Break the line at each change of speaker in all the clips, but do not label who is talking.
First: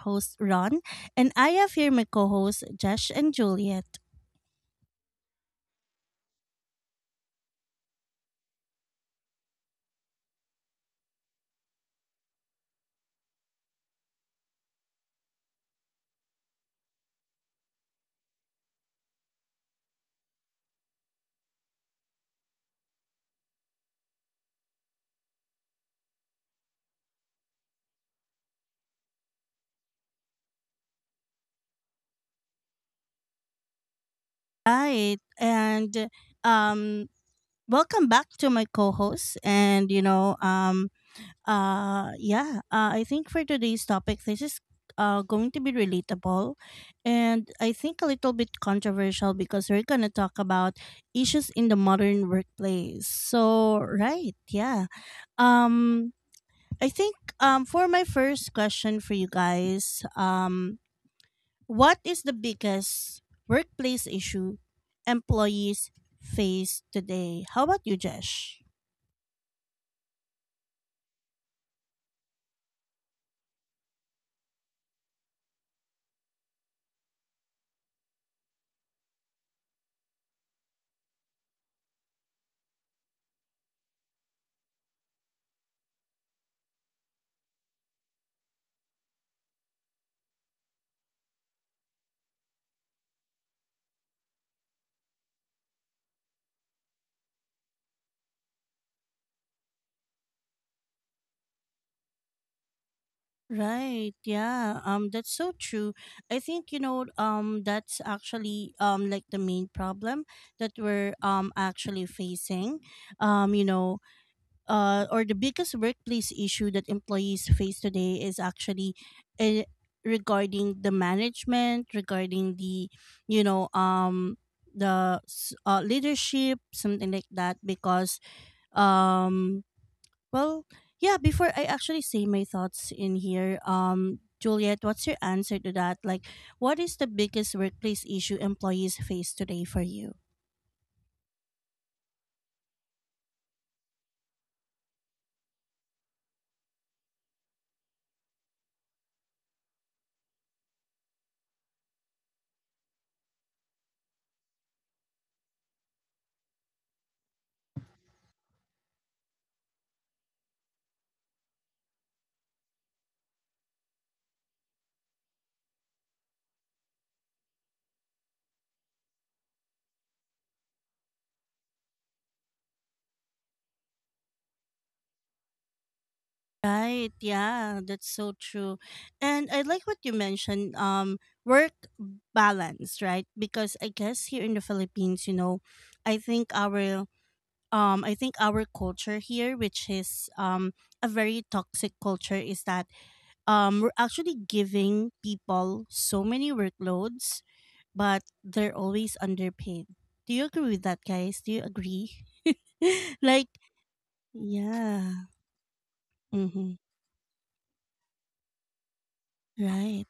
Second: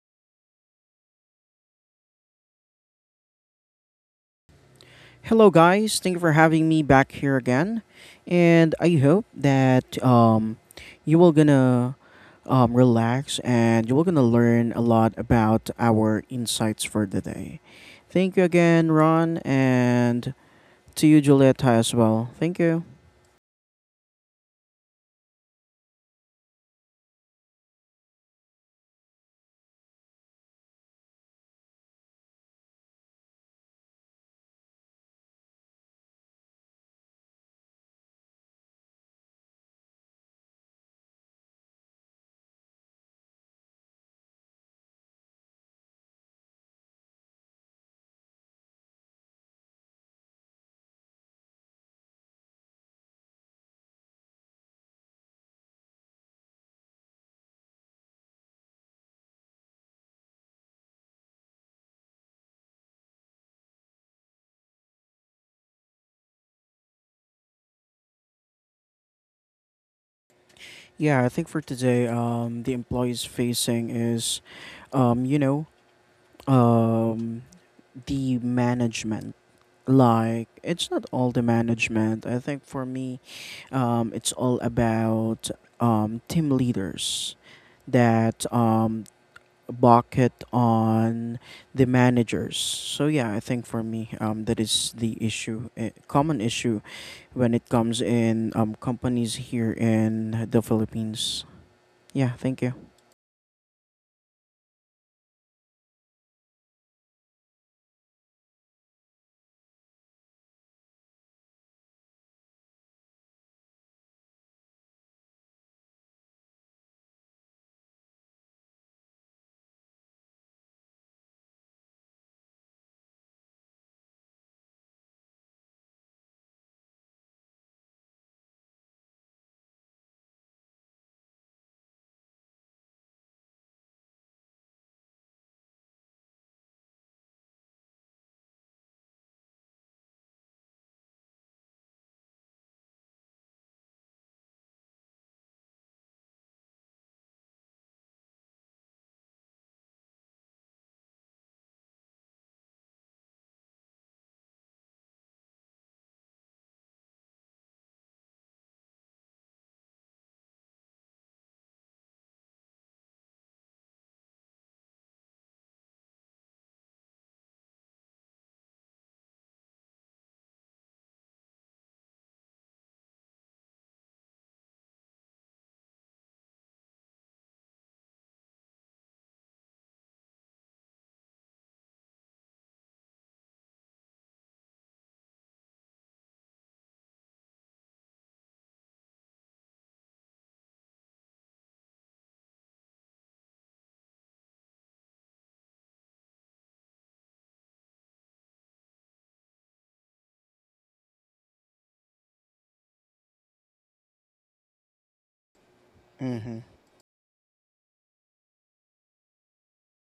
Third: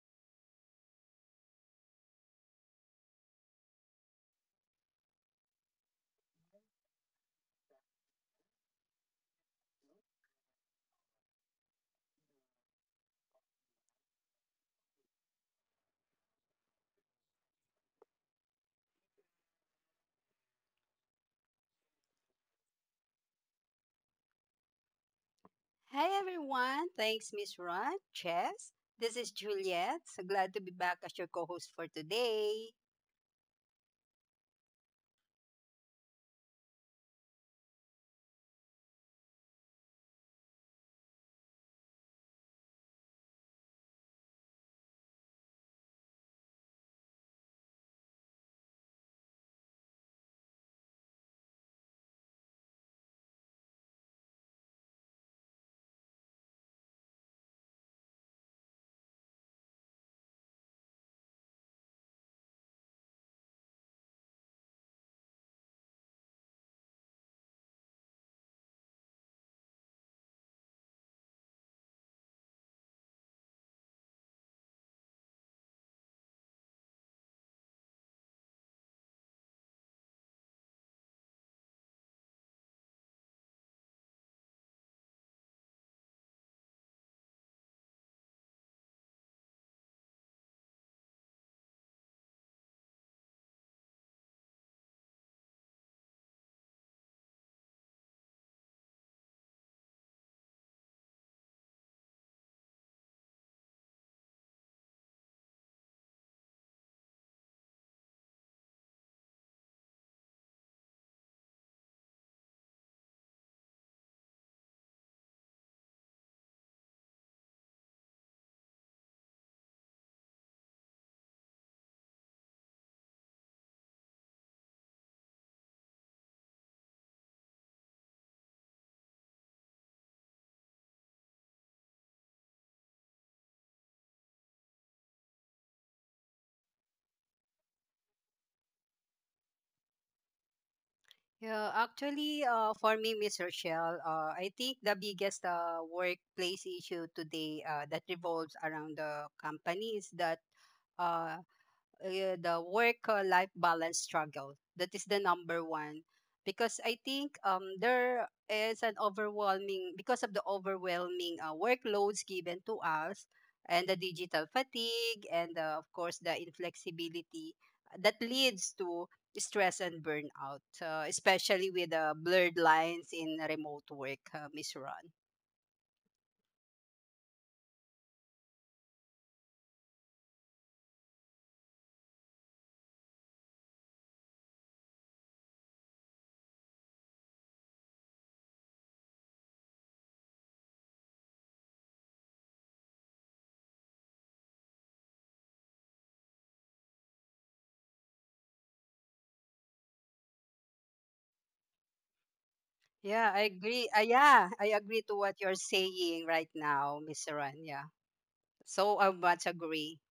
host, Ron, and I have here my co hosts, Josh and Juliet.
Hello, guys. Thank you for having me back here again, and I hope that you will gonna relax and you will gonna learn a lot about our insights for the day. Thank you again, Ron, and to you, Julieta, as well. Thank you.
Hi everyone. Thanks, Miss Ron, Chess. This is Juliet. So glad to be back as your co-host for today.
Right. And um, welcome back to my co hosts. And, yeah, I think for today's topic, this is going to be relatable, and I think a little bit controversial because we're going to talk about issues in the modern workplace. So, right, yeah. Um I think for my first question for you guys, what is the biggest workplace issue employees face today? How about you, Jesh?
Yeah, I think for today, the employees facing is, um, you know, um, the management. Like, it's not all the management. I think for me, it's all about team leaders that bucket on the managers. So yeah, I think for me, that is the issue, common issue, when it comes in companies here in the Philippines. Yeah, thank you.
Right. Yeah. That's so true. I think that's actually like the main problem that we're actually facing. Um you know or the biggest workplace issue that employees face today is actually uh, regarding the management, regarding the you know the s- leadership, something like that, because um well, yeah, before I actually say my thoughts in here, Juliet, what's your answer to that? Like, what is the biggest workplace issue employees face today for you?
Yeah, actually, for me, Miss Rochelle, I think the biggest workplace issue today that revolves around the company is that uh. uh, the work life balance struggle. That is the number one because I think, there is an overwhelming because of the overwhelming workloads given to us, and the digital fatigue and, of course, the inflexibility that leads to stress and burnout, especially with the blurred lines in remote work, Miss Ron.
Right, yeah, that's so true. And I like what you mentioned, work balance, right? Because I guess here in the Philippines, I think our I think our culture here, which is a very toxic culture, is that we're actually giving people so many workloads, but they're always underpaid. Do you agree with that, guys? Do you agree?
Yeah, I
like
agree. Yeah, I agree to
yeah,
what you're saying right
Mm-hmm.
mm-hmm.
now, Miss Ron. Yeah, so I much agree.
Right.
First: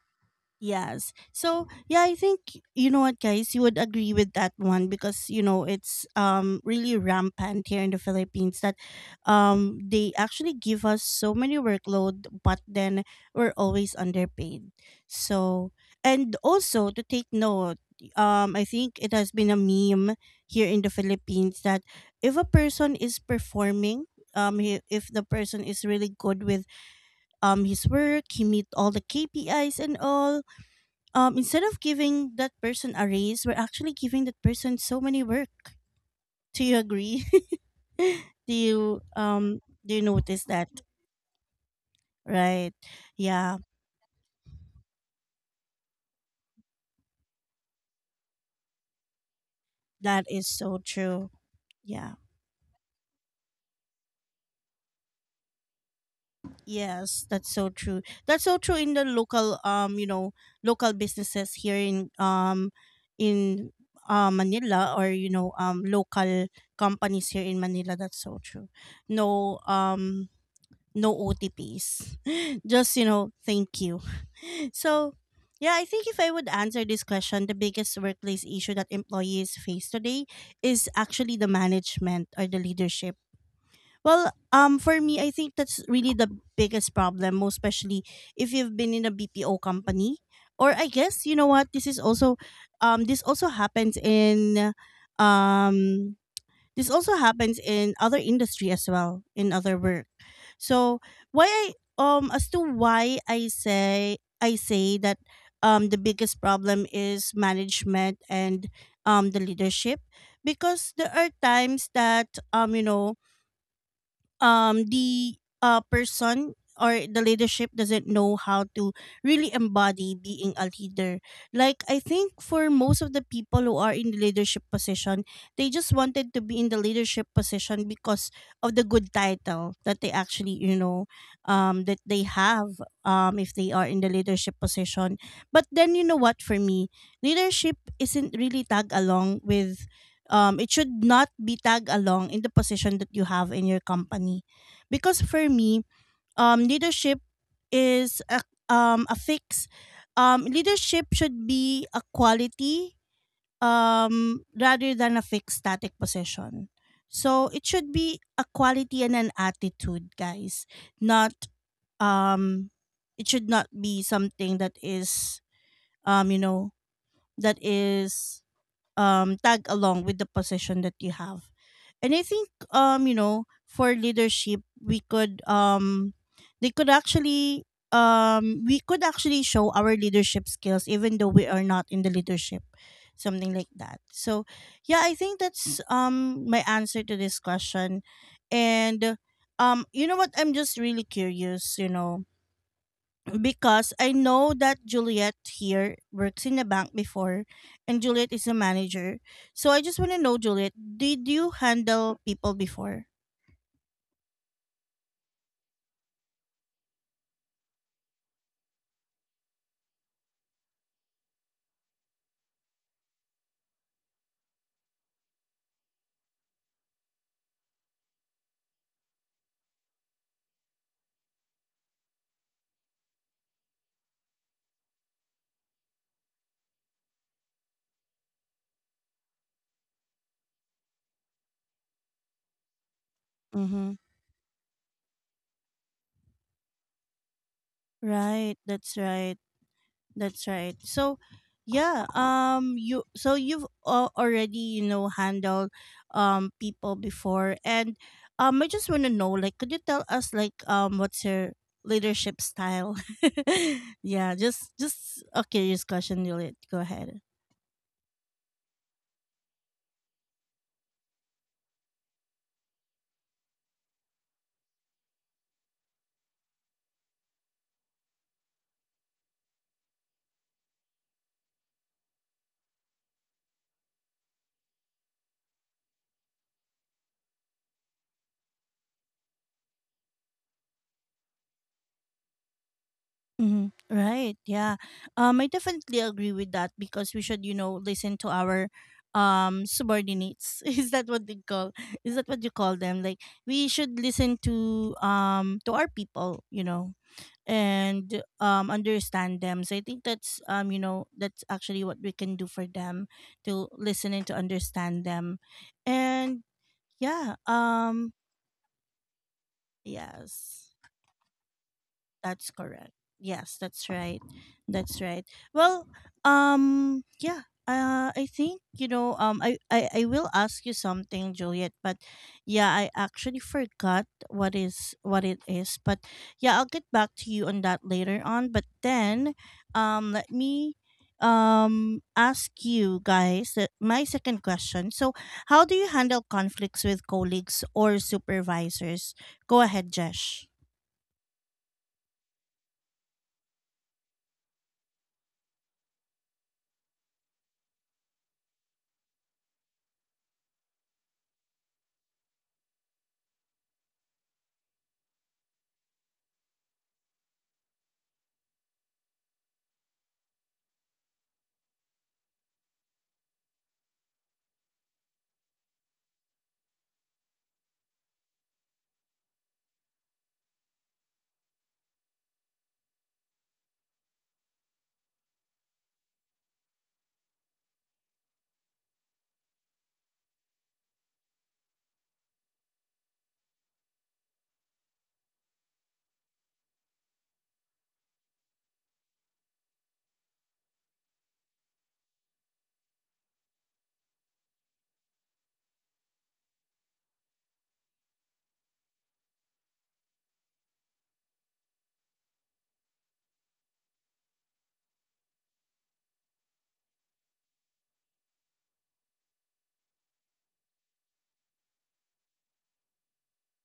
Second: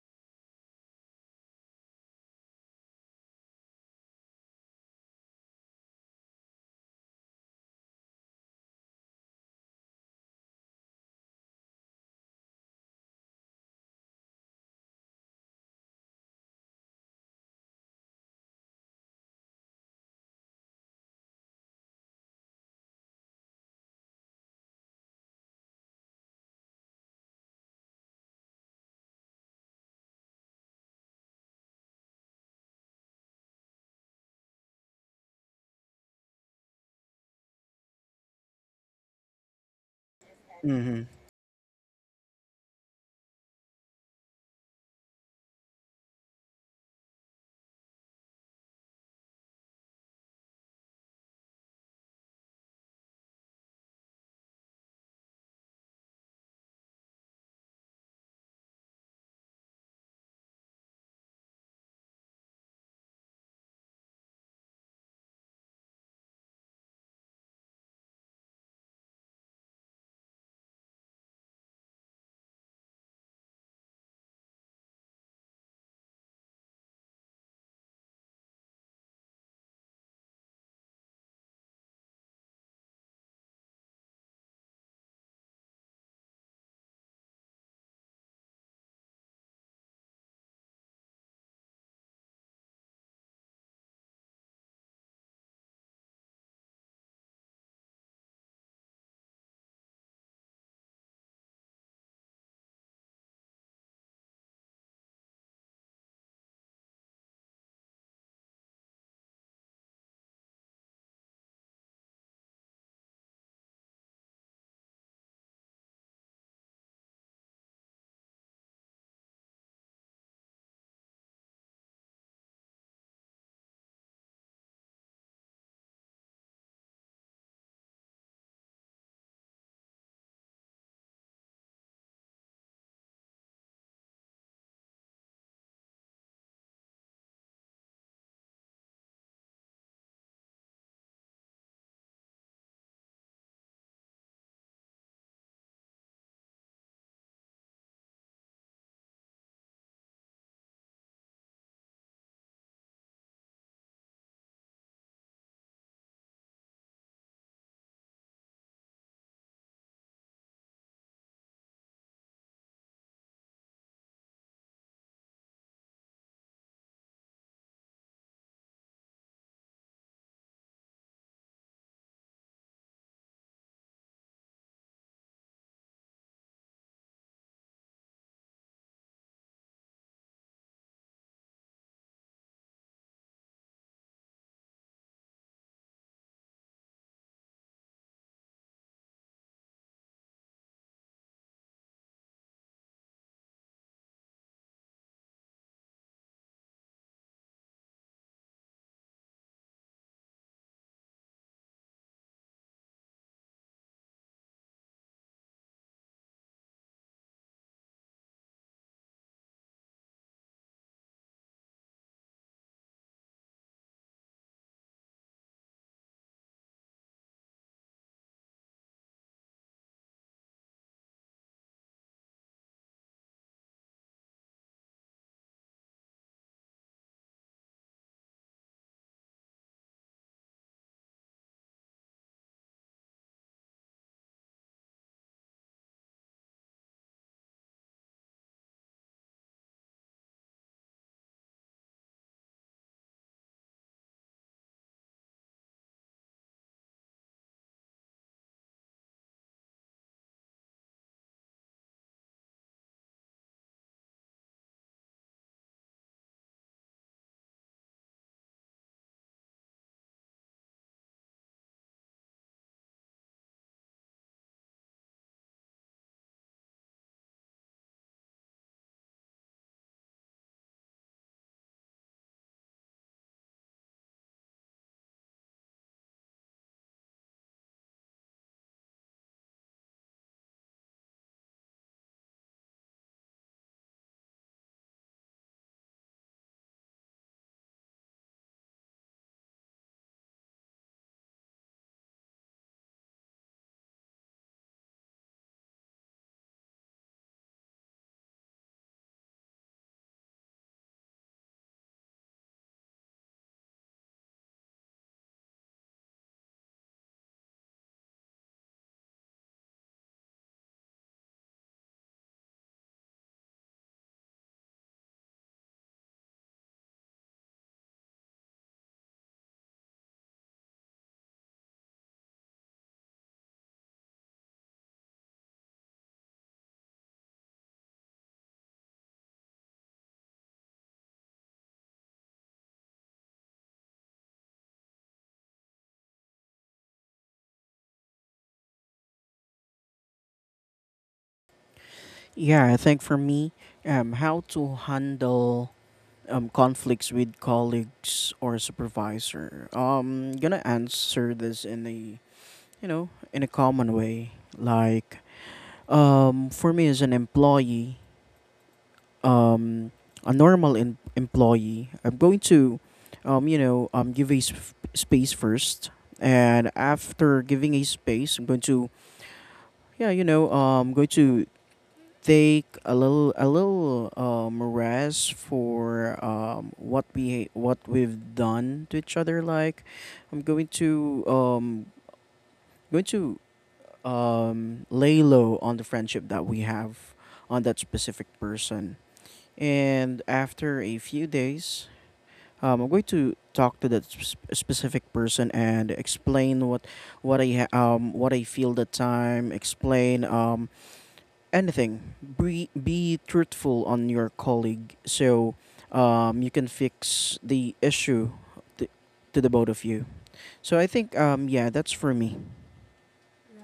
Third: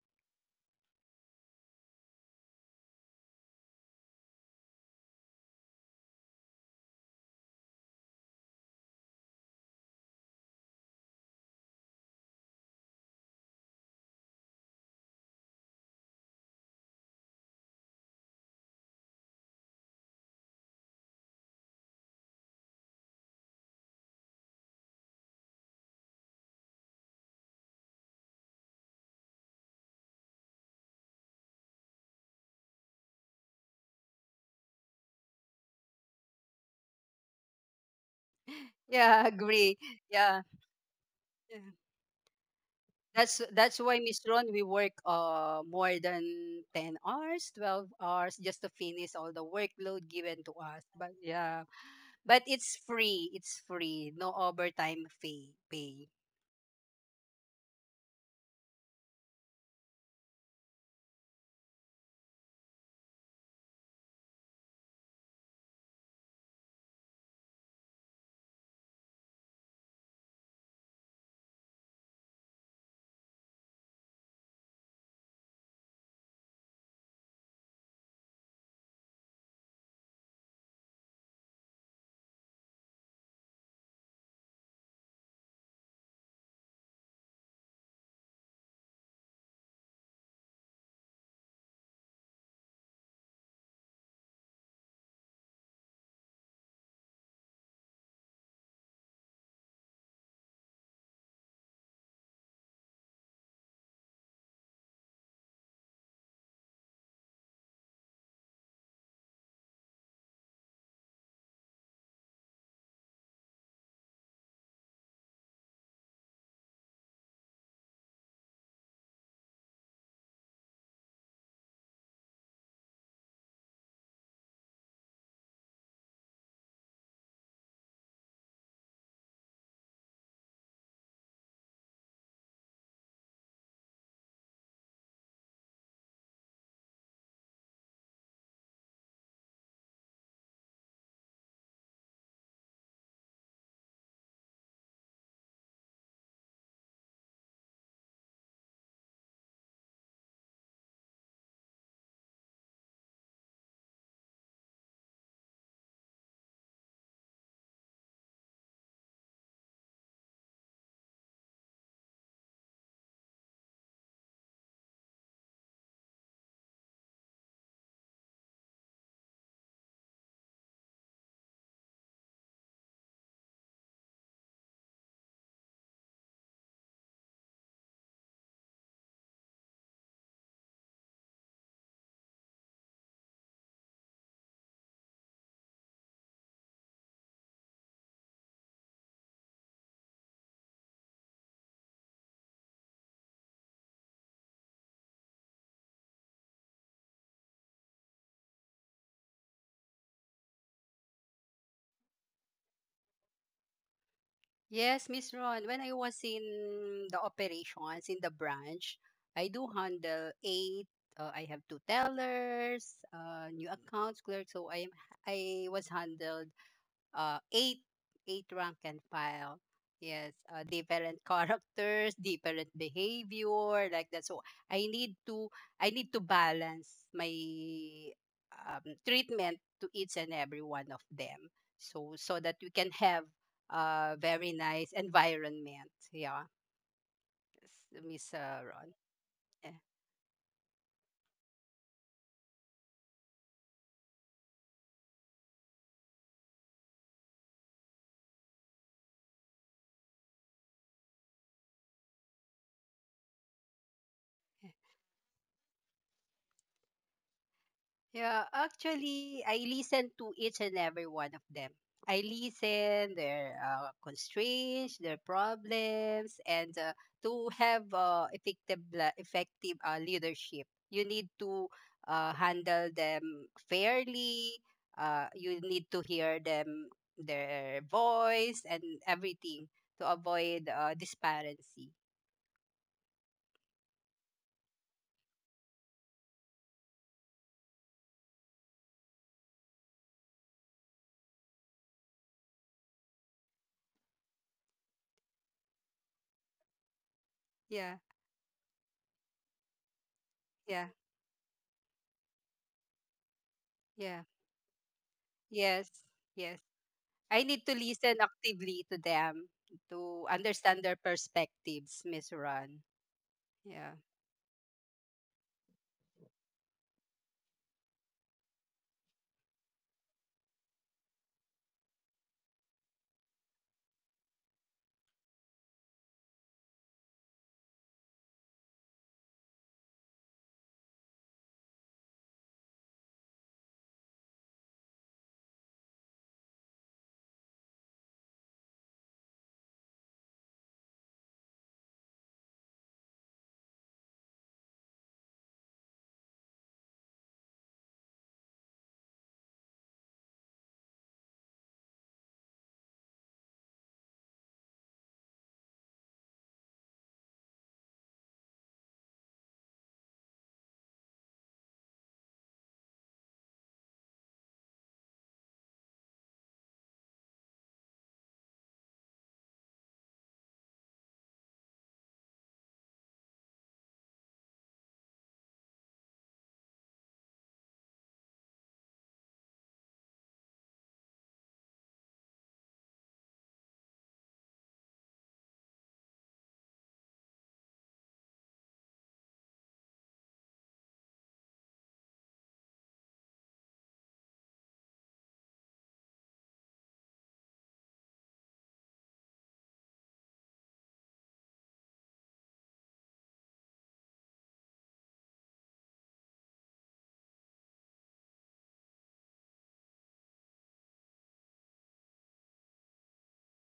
Yes. So yeah, I think, you know what, guys, you would agree with that one, because it's really rampant here in the Philippines that they actually give us so many workload, but then we're always underpaid. So, and also to take note, I think it has been a meme here in the Philippines that if a person is performing if the person is really good with his work, he meet all the KPIs and all, instead of giving that person a raise, we're actually giving that person so many work. Do you agree? do you
Yeah,
um
agree.
do you
Yeah,
notice that?
Mm-hmm.
yeah.
Right?
that's
Yeah,
that's why, Miss Ron, we work more than 10 hours, 12 hours, just to finish all the workload
that
given
is
to
so
us. But
true.
yeah,
Yeah.
but it's free. It's free. No overtime fee pay.
Yes, that's so true. That's so true in the local you know local businesses here in, in Manila, or local companies here in Manila. That's so true. No um no OTPs. Just, thank you. So, yeah, I think if I would answer this question, the biggest workplace issue that employees face today is actually the management or the leadership. Well, for me, I think that's really the biggest problem, most especially if you've been in a BPO company. Or I guess, you know what, this is also, um, this also happens in, um, this also happens in other industry as well, in other work. So, why I as to why I say that, the biggest problem is management and the leadership, because there are times that the person or the leadership doesn't know how to really embody being a leader. Like, I think for most of the people who are in the leadership position, they just wanted to be in the leadership position because of the good title that they actually you know that they have, if they are in the leadership position. But then, you know what, for me, leadership isn't really tag along with, it should not be tag along in the position that you have in your company, because for me, leadership is a fix leadership should be a quality, rather than a fixed static position. So it should be a quality and an attitude, guys, not, um, it should not be something that is, um, you know that is tag along with the position that you have. And I think, for leadership, we could, they could actually we could actually show our leadership skills even though we are not in the leadership, something like that. So yeah, I think that's my answer to this question. And, you know what, I'm just really curious, because I know that Juliet here works in a bank before, and Juliet is a manager. So I just want to know, Juliet, did you handle people before?
Yes, Miss Ron. When I was in the operations in the branch, I do handle eight. I have two tellers, new accounts clerk. So I was handled, uh, eight eight rank and file. Yes, different characters, different behavior, like that. So I need to I need to balance my treatment to each and every one of them, so that we can have
Mhm.
a very nice environment. Yeah, s- Miss
Right,
uh, Ron.
that's right.
Yeah.
That's right. So, yeah, you so you've already, handled people before, and I just want to know, like, could you tell us, like, what's your leadership style? Yeah, just a curious question, Juliet. Go ahead.
Yeah, actually, I listen to each and every one of them. I listen their constraints, their problems, and to have effective leadership. You need to handle them fairly. You need to hear them, their voice and everything, to avoid disparity.
Mm-hmm. Right. Yeah. I definitely agree with that, because we should, listen to our subordinates. Is that what they call? Is that what you call them? Like, we should listen to our people,
Yeah,
and understand them. So I think that's you
yeah,
know that's actually what we can do for them, to listen
yeah.
and to understand them,
Yes,
and
yes.
yeah.
I need to listen actively to them to
Yes.
understand their perspectives, Miss
That's
Ron.
correct. Yes, that's
Yeah.
right. That's right. Well, yeah. I think. I will ask you something, Juliet. But yeah, I actually forgot what it is. But yeah, I'll get back to you on that later on. But then, let me ask you guys that my second question. So, how do you handle conflicts with colleagues or supervisors? Go ahead, Jesh.
Yeah, I think for me, how to handle conflicts with colleagues or supervisor. Gonna answer this in a common way. Like, for me as an employee, um, a normal employee, I'm going to, give a space first, and after giving a space, I'm going to, yeah, you know, going to take a little rest for what we've done to each other. Like, I'm going to lay low on the friendship that we have on that specific person. And after a few days, I'm going to talk to that specific person and explain what I feel that time. Explain anything. Be truthful on your colleague so you can fix the issue to, to the both of you. So I think yeah, that's for me.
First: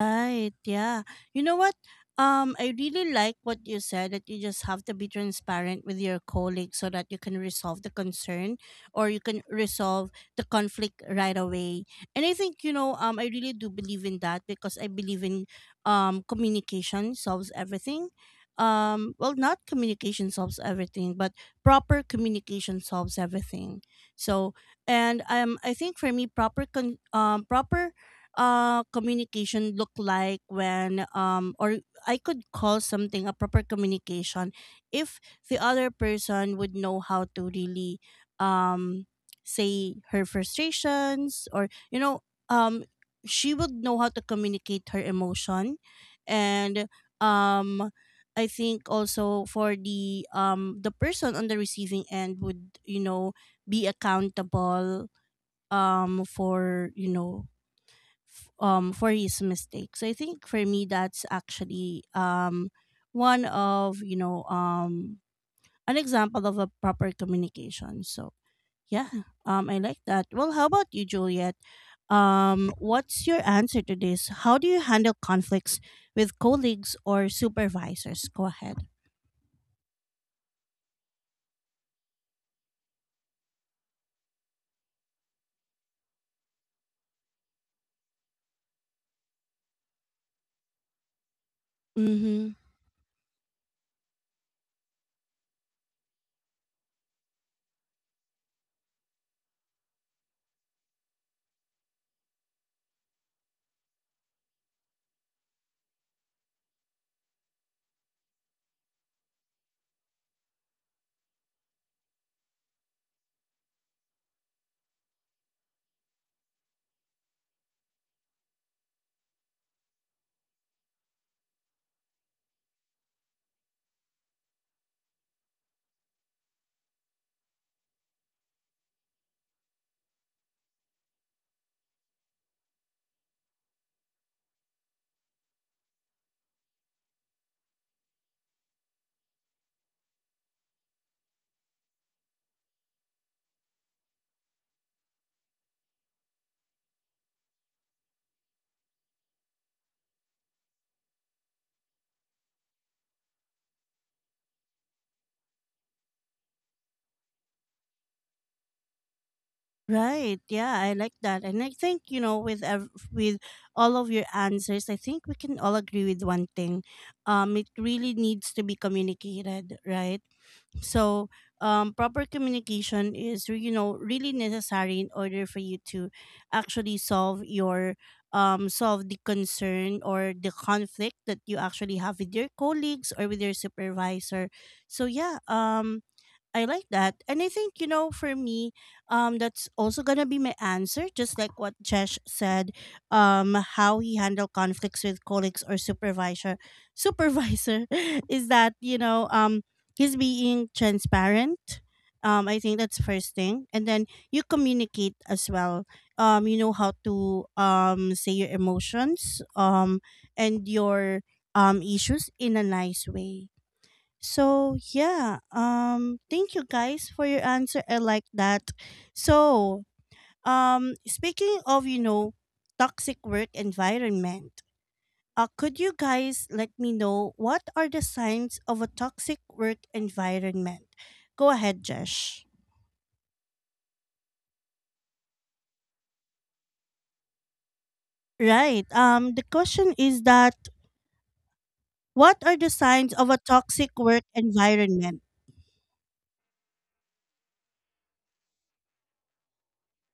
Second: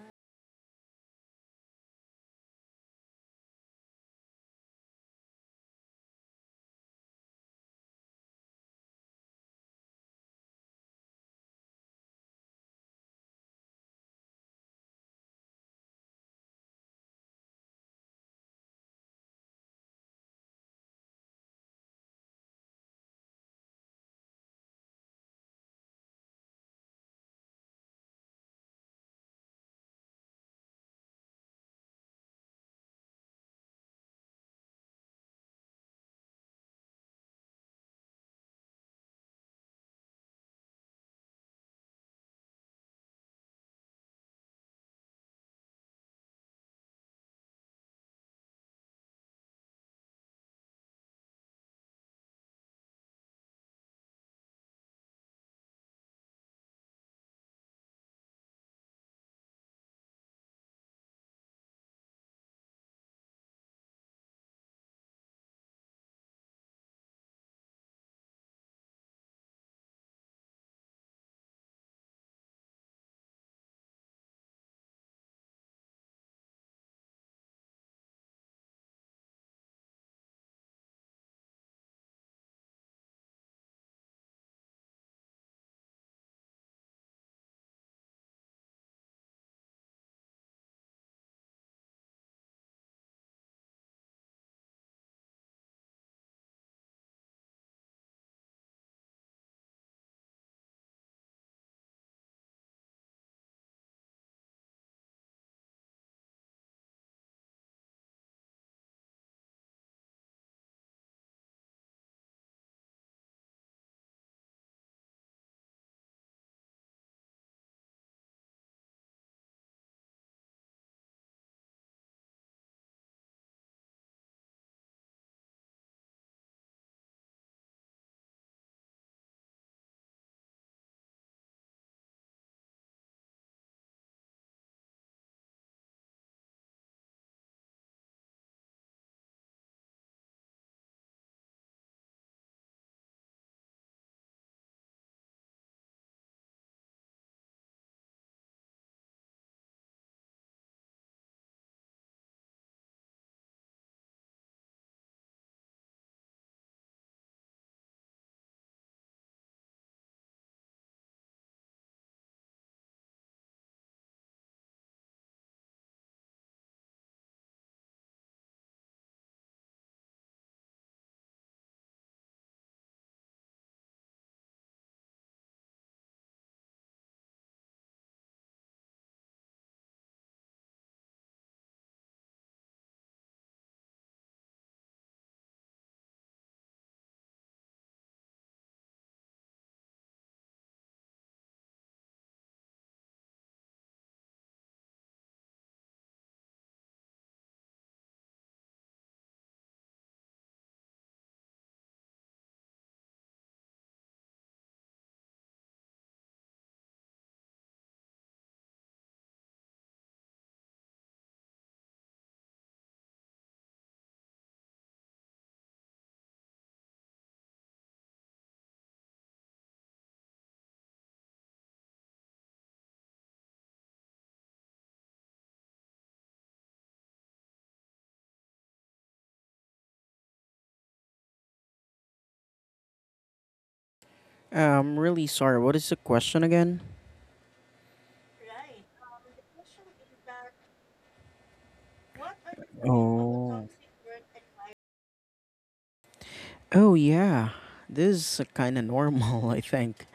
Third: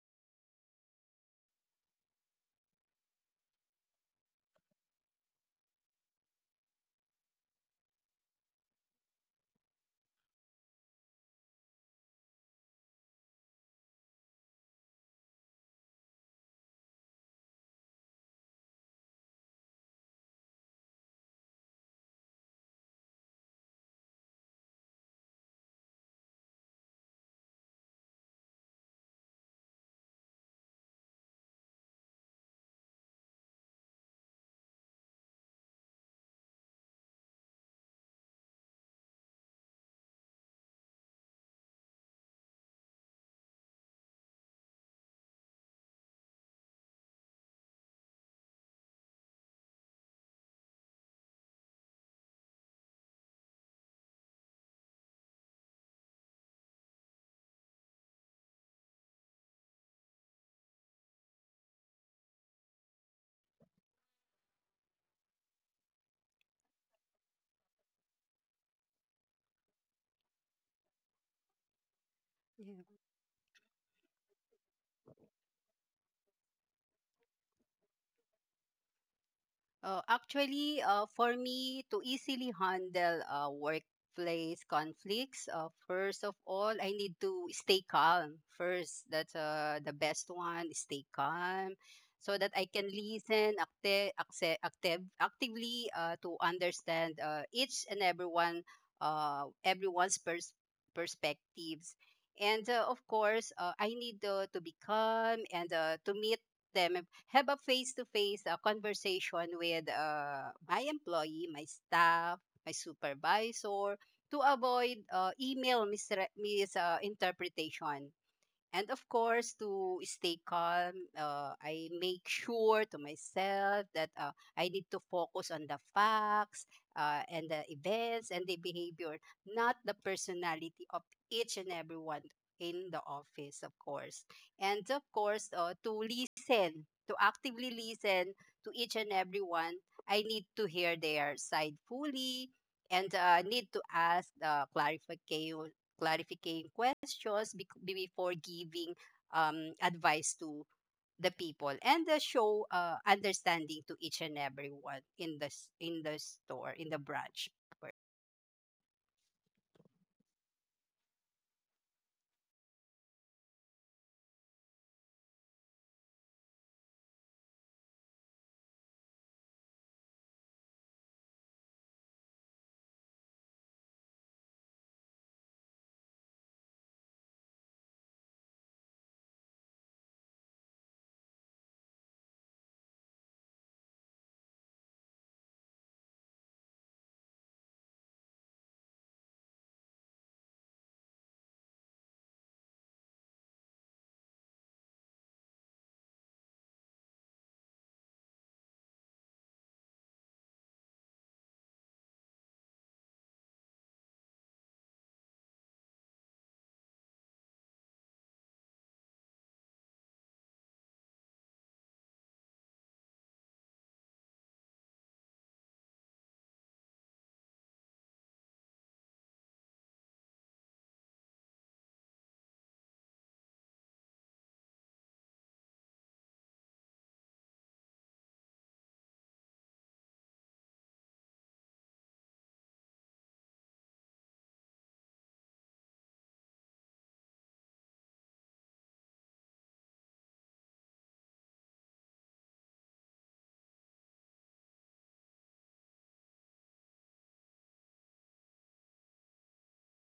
Right. Yeah. You know what? I really like what you said, that you just have to be transparent with your colleague, so that you can resolve the concern, or you can resolve the conflict right away. And I think, I really do believe in that, because I believe in communication solves everything. Well, not communication solves everything, but proper communication solves everything. So, and I think for me, proper communication look like when, or I could call something a proper communication, if the other person would know how to really um say her frustrations, or um she would know how to communicate her emotion. And um I think also, for the person on the receiving end, would, be accountable, for you know f- for his mistake. So I think for me, that's actually, one of you know an example of a proper communication. So yeah, I like that. Well, how about you, Juliet?
Yeah.
What's your answer to this? How do you handle conflicts with colleagues or supervisors? Go ahead.
Actually, for me to easily handle workplace conflicts, first of all, I need to stay calm. First, that's the best one. Stay calm, so
Mm-hmm.
that I can listen actively, to understand each and everyone, everyone's perspectives. And of course, I need, to be calm and, to meet them, have a face-to-face conversation with, my employee, my staff, my supervisor, to avoid email misinterpretation. And of course, to stay calm, I make sure to myself that I need to focus on the facts, and the events and the behavior, not the personality of each and everyone in the office, of course. And of course, to listen, to actively listen to each and everyone, I need to hear their side fully, and, need to ask clarification clarifying questions before giving advice to the people, and the show understanding to each and everyone in the store, in the branch.
Right. Yeah, I like that. And I think, with all of your answers, I think we can all agree with one thing. It really needs to be communicated, right? So, proper communication is, really necessary in order for you to actually solve the concern or the conflict that you actually have with your colleagues or with your supervisor. So, yeah, I like that. And I think, for me, that's also gonna be my answer, just like what Jesh said, how he handled conflicts with colleagues or supervisor, is that, he's being transparent. I think that's first thing. And then you communicate as well. You know how to say your emotions, and your issues in a nice way. So yeah, thank you, guys, for your answer. I like that. So, speaking of, toxic work environment, could you guys let me know, what are the signs of a toxic work environment? Go ahead, Josh.
I'm really sorry. What is the question again?
Right. The question is that, what are the signs of a
Oh.
toxic work environment?
Oh, yeah, this is kind of normal, I think.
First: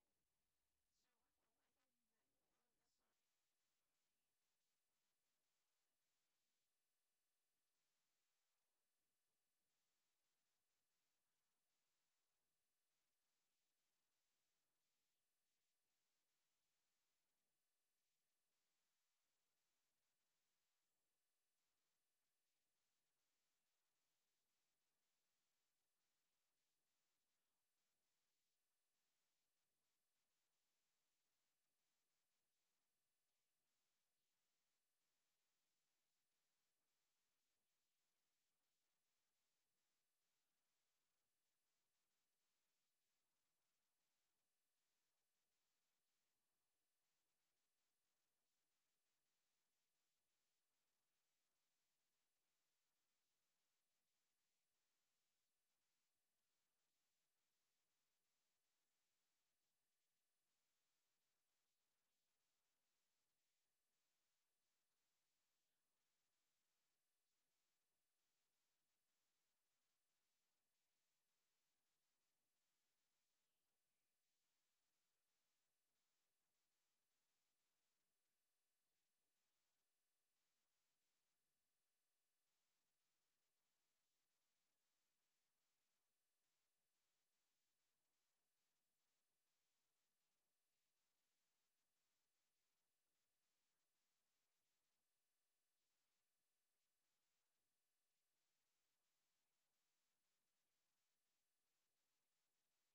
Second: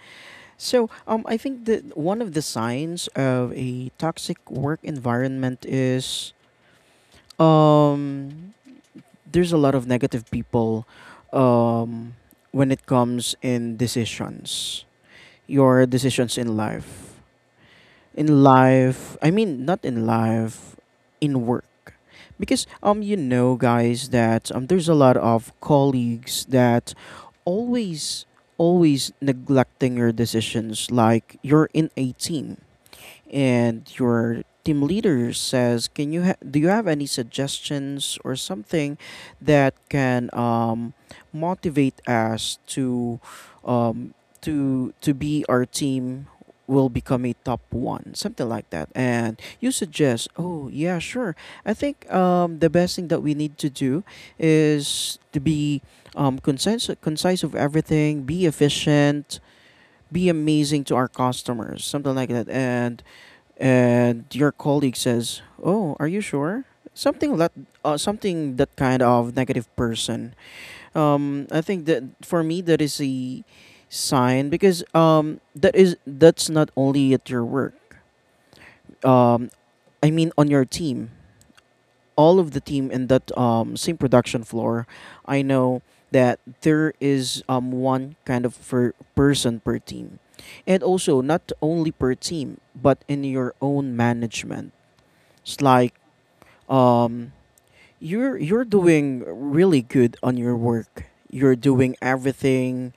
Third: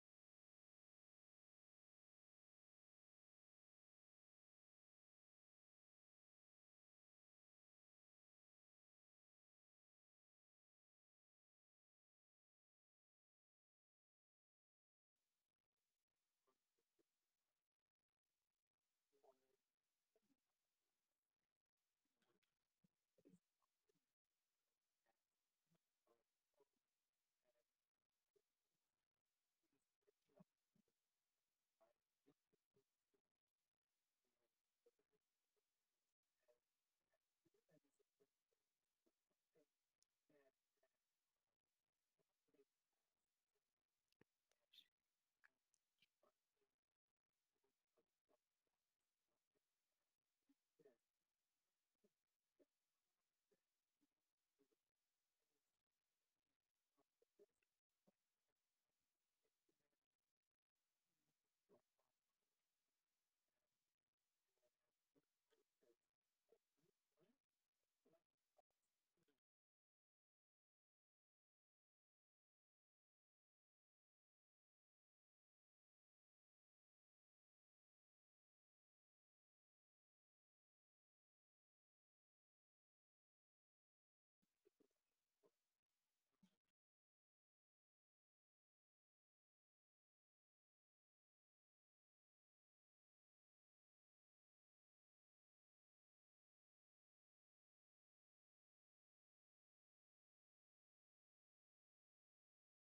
So, I think that one of the signs of a toxic work environment is um, there's a lot of negative people, um, when it comes in decisions, your decisions in life. In life, I mean, not in life, in work, because you know, guys, that there's a lot of colleagues that always always neglecting your decisions. Like, you're in a team, and your team leader says, do you have any suggestions or something that can motivate us um, to be, our team will become a top one, something like that. And you suggest, oh, yeah, sure, I think the best thing that we need to do is to be concise of everything, be efficient, be amazing to our customers, something like that. And your colleague says, "Oh, are you sure?" Something that something that, kind of, negative person. I think that, for me, that is a sign, because that's not only at your work. Um, I mean, on your team, all of the team in that same production floor. I know that there is one kind of per person per team, and also not only per team but in your own management. It's like um you're doing really good on your work. You're doing everything.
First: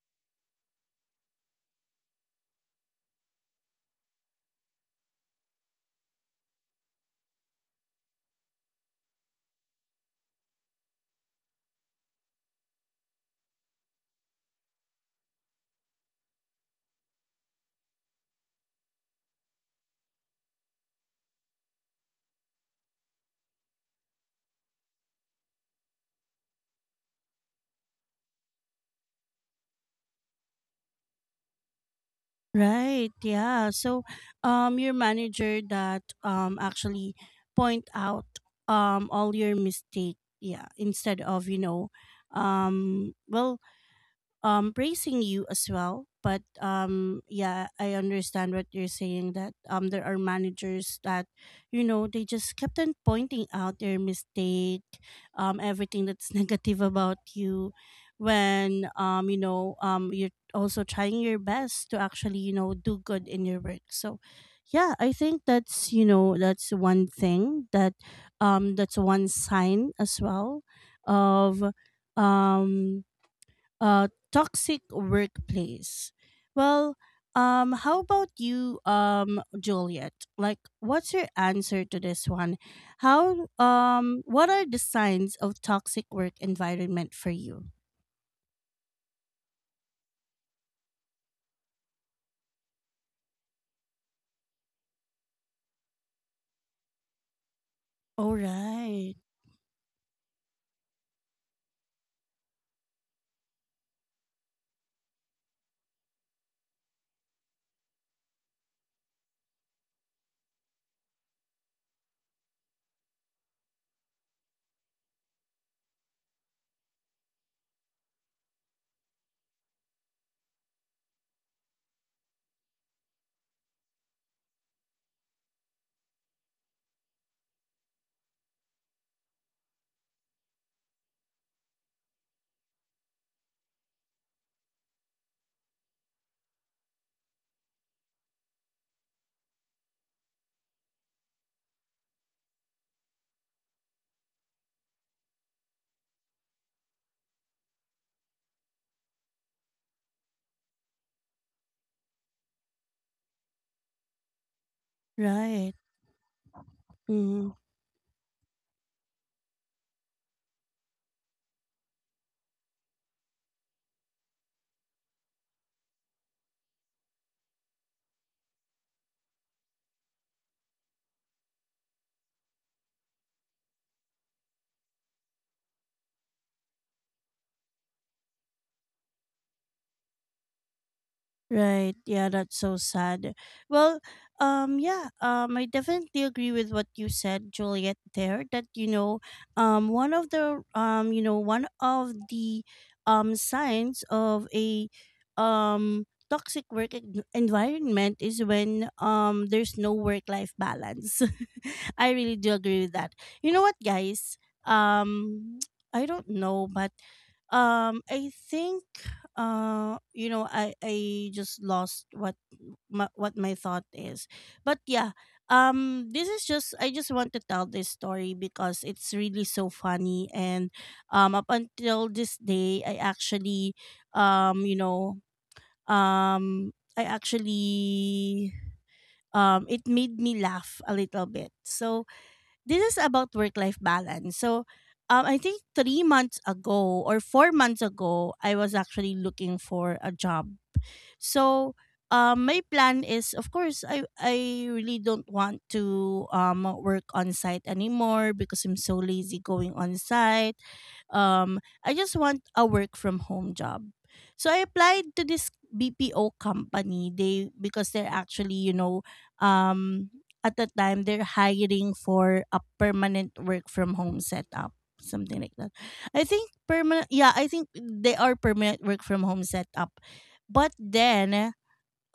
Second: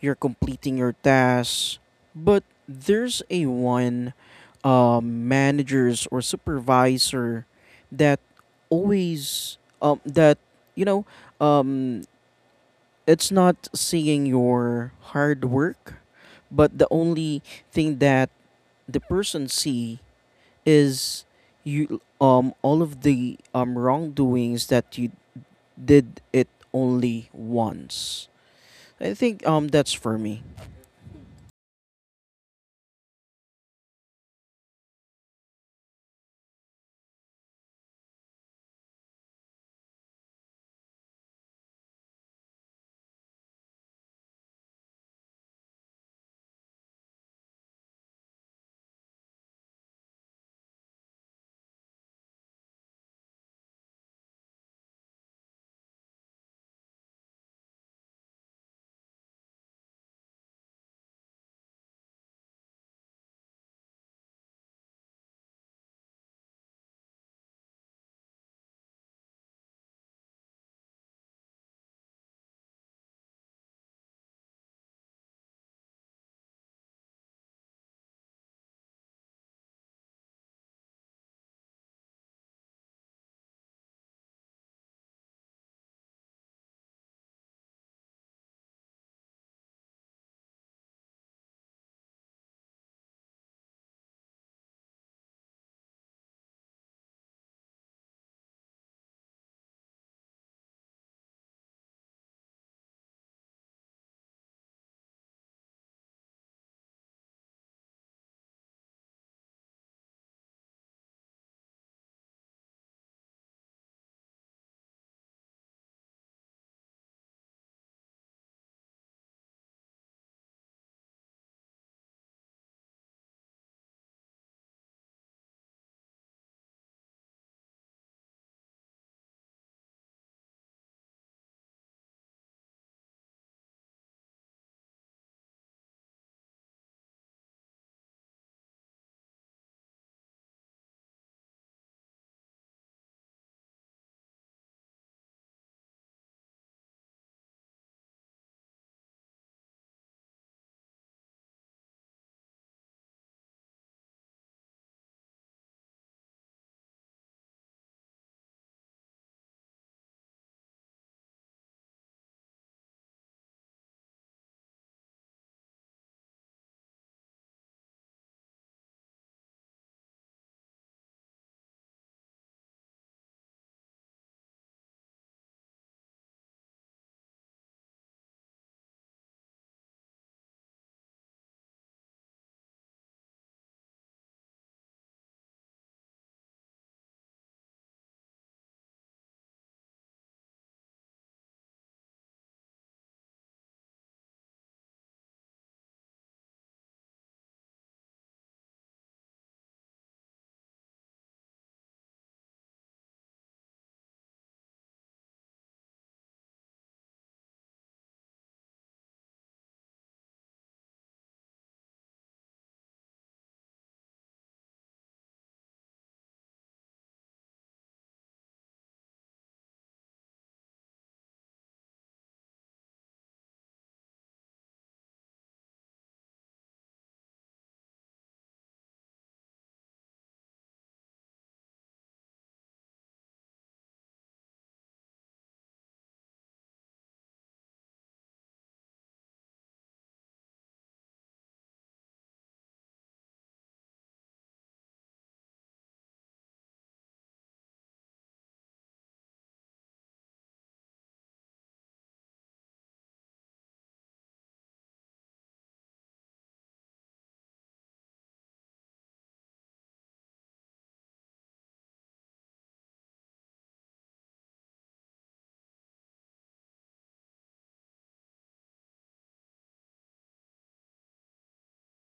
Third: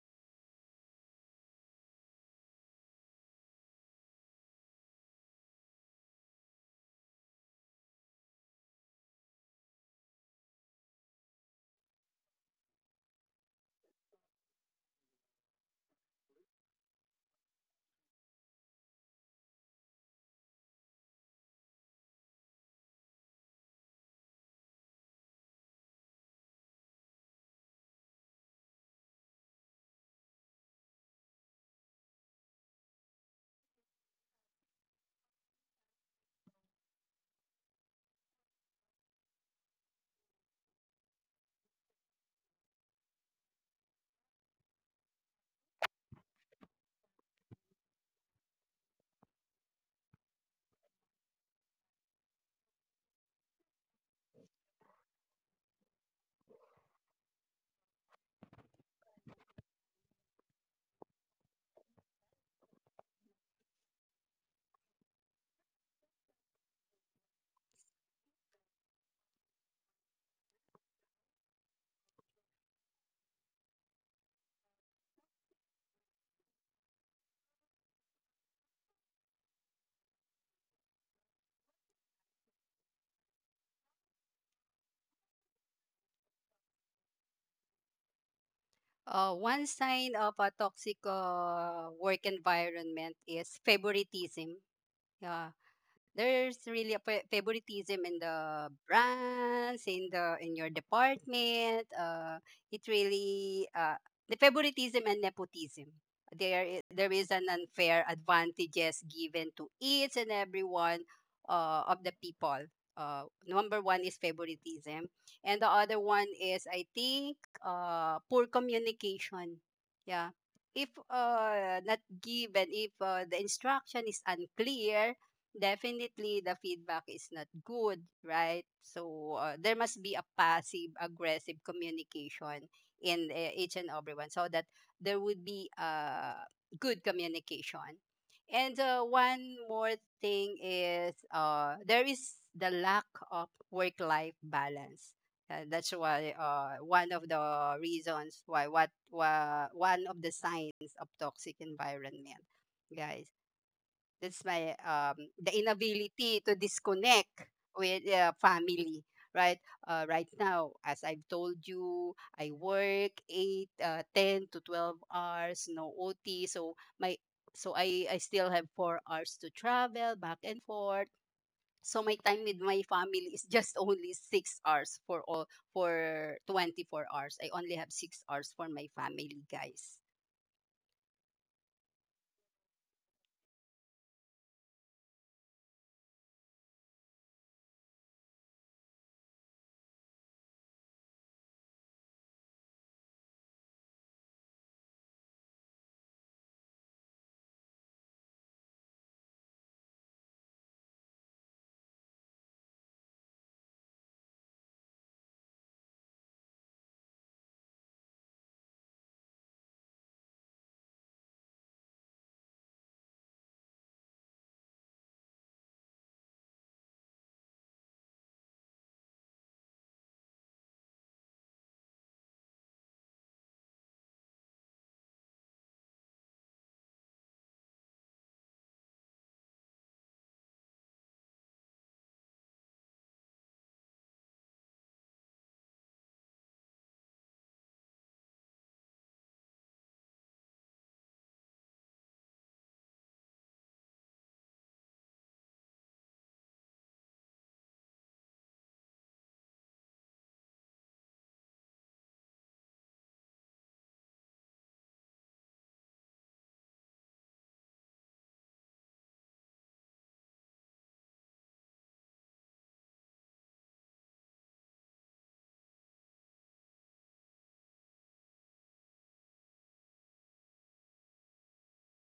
You're completing your tasks. But there's a one managers or supervisor that always that you know um it's not seeing your hard work, but the only thing that the person see is you, all of the wrongdoings that you did it only once. I think that's for me.
Right. Yeah. So, your manager that actually point out all your mistake. Yeah. Instead of, well, praising you as well, but yeah, I understand what you're saying, that there are managers that, they just kept on pointing out their mistake, everything that's negative about you, when you're also trying your best to actually, do good in your work. So yeah, I think that's you know that's one thing that's one sign as well of um toxic workplace. Well, how about you, Juliet? Like, what's your answer to this one? How What are the signs of toxic work environment for you?
One sign of a toxic work environment is favoritism. Yeah, there's really a favoritism in
Oh,
the
right,
brands, in your department. Uh it really, the favoritism and nepotism, there is an unfair advantages given to each and every one of the people. Number one is favoritism, and the other one is, I think, poor communication. Yeah, if not given if the instruction is unclear, definitely the feedback is not good, right? So there must be a passive aggressive communication in each and everyone, so that there would be good communication. And one more thing is there is the lack of work life balance. That's why one of the reasons why, one of the signs of toxic environment, guys, that's my the
right.
inability to disconnect with, family, right? Right now, as I've told you, I work 8, 10 to 12 hours, no OT. So my so I still have 4 hours to travel back and forth. So my time with my family is just only 6 hours, for 24 hours. I only have 6 hours for my family, guys.
Right. Yeah, that's so sad. Well, yeah, I definitely agree with what you said, Juliet, there, that, one of the signs of a toxic work environment is when there's no work life balance. I really do agree with that. You know what, guys? Um I don't know, but I think I just lost what my thought is, but yeah. This is just, I just want to tell this story because it's really so funny. And up until this day, I actually, um you know um I actually, it made me laugh a little bit. So this is about work life balance. So I think 3 months ago or 4 months ago, I was actually looking for a job. So, my plan is, of course, I really don't want to work on site anymore because I'm so lazy going on site. I just want a work from home job. So I applied to this BPO company. They Because they're actually, you know, um at the time they're hiring for a permanent work from home setup, something like that. I think permanent. Yeah, I think they are permanent work from home setup. But then,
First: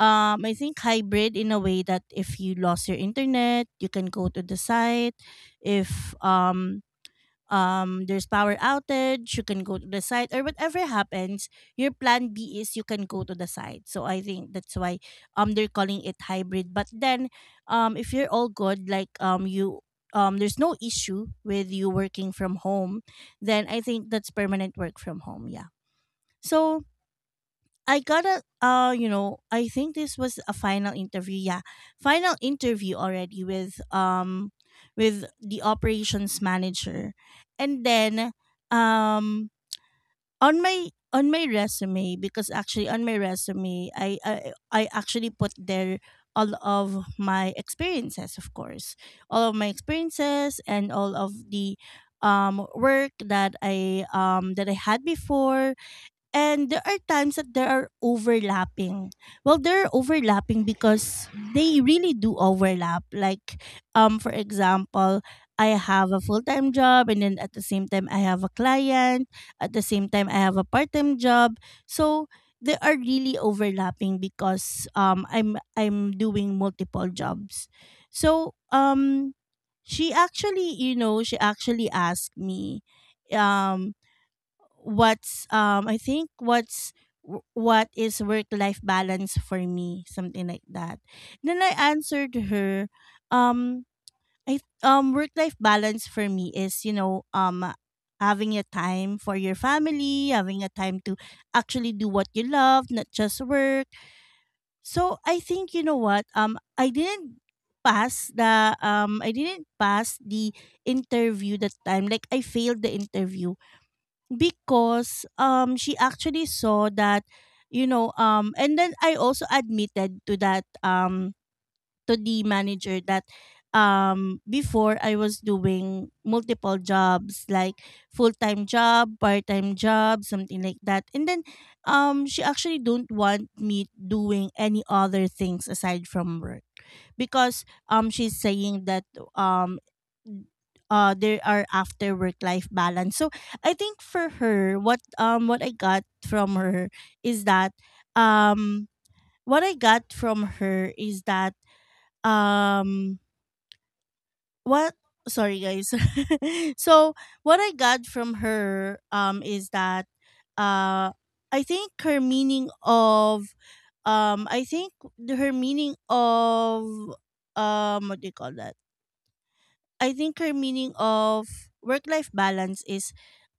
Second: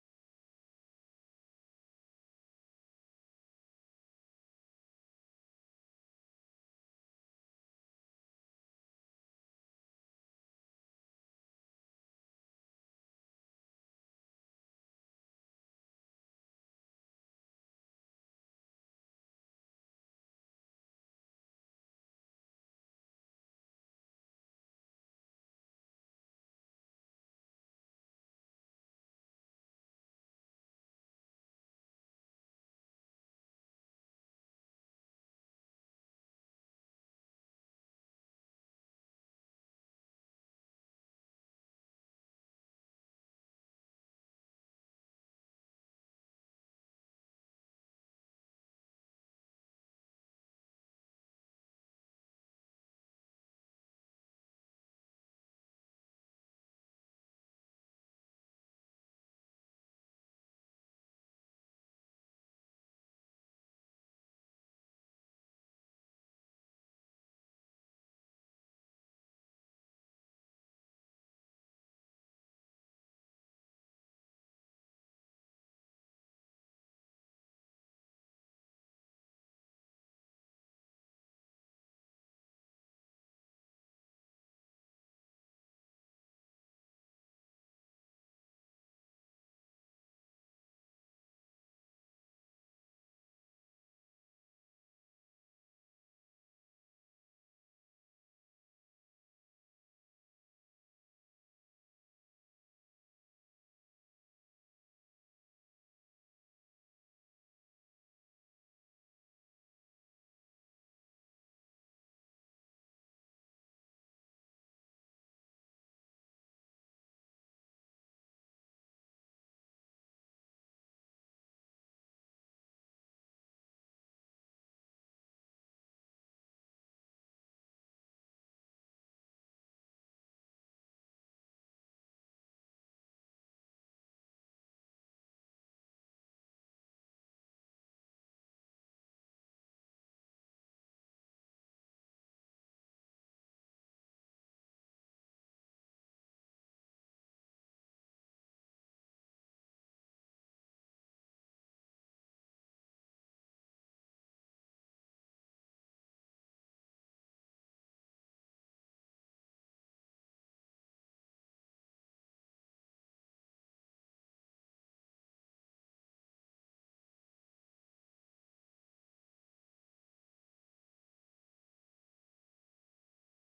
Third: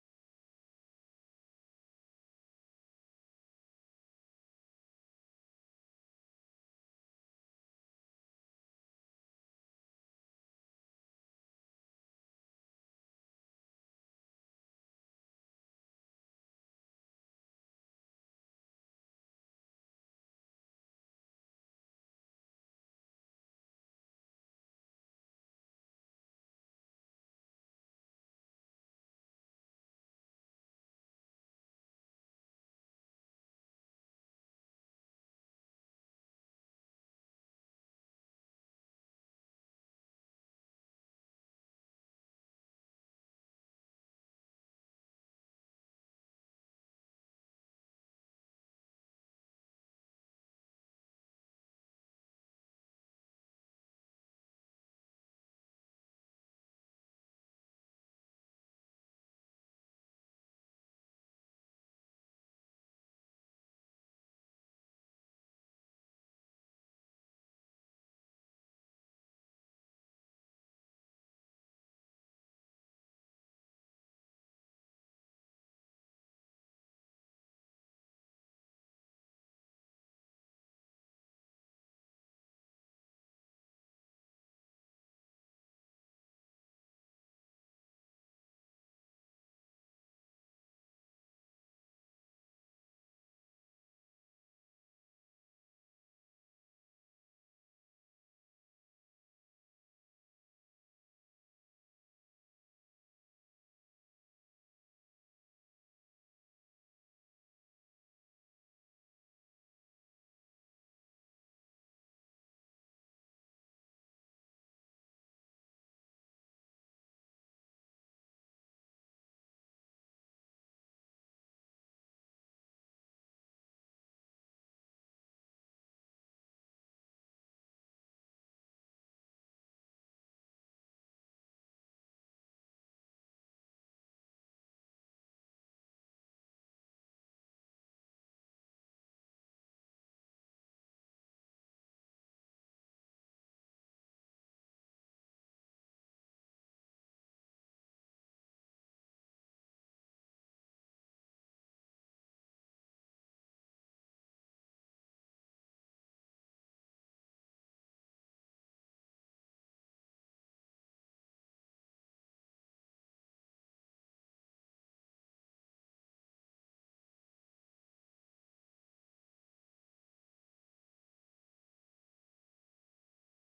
I think hybrid, in a way that if you lost your internet, you can go to the site. If There's power outage, you can go to the site, or whatever happens. Your plan B is you can go to the site. So I think that's why they're calling it hybrid. But then, if you're all good, like, you there's no issue with you working from home, then I think that's permanent work from home. Yeah. So I gotta, I think this was a final interview. Yeah, final interview already with the operations manager. And then, um on my resume, because actually on my resume I actually put there all of my experiences, of course, all of my experiences and all of the work that I had before. And there are times that there are overlapping. Well, there are overlapping because they really do overlap. Like, for example, I have a full-time job, and then at the same time I have a client, at the same time I have a part-time job. So they are really overlapping because I'm doing multiple jobs. So she actually, you know, she actually asked me, um what's I think what's, what is work life balance for me, something like that. Then I answered her, um I work life balance for me is, you know, having a time for your family, having a time to actually do what you love, not just work. So I think, you know what, I didn't pass the, I didn't pass the interview that time. Like, I failed the interview because she actually saw that, you know. Um and then I also admitted to that, to the manager, that before I was doing multiple jobs, like full-time job, part-time job, something like that. And then she actually don't want me doing any other things aside from work, because she's saying that, there are after work life balance. So I think for her, what I got from her is that, um what I got from her is that, um what, sorry guys. So what I got from her is that, uh I think her meaning of, I think her meaning of, what do you call that, I think her meaning of work life balance is,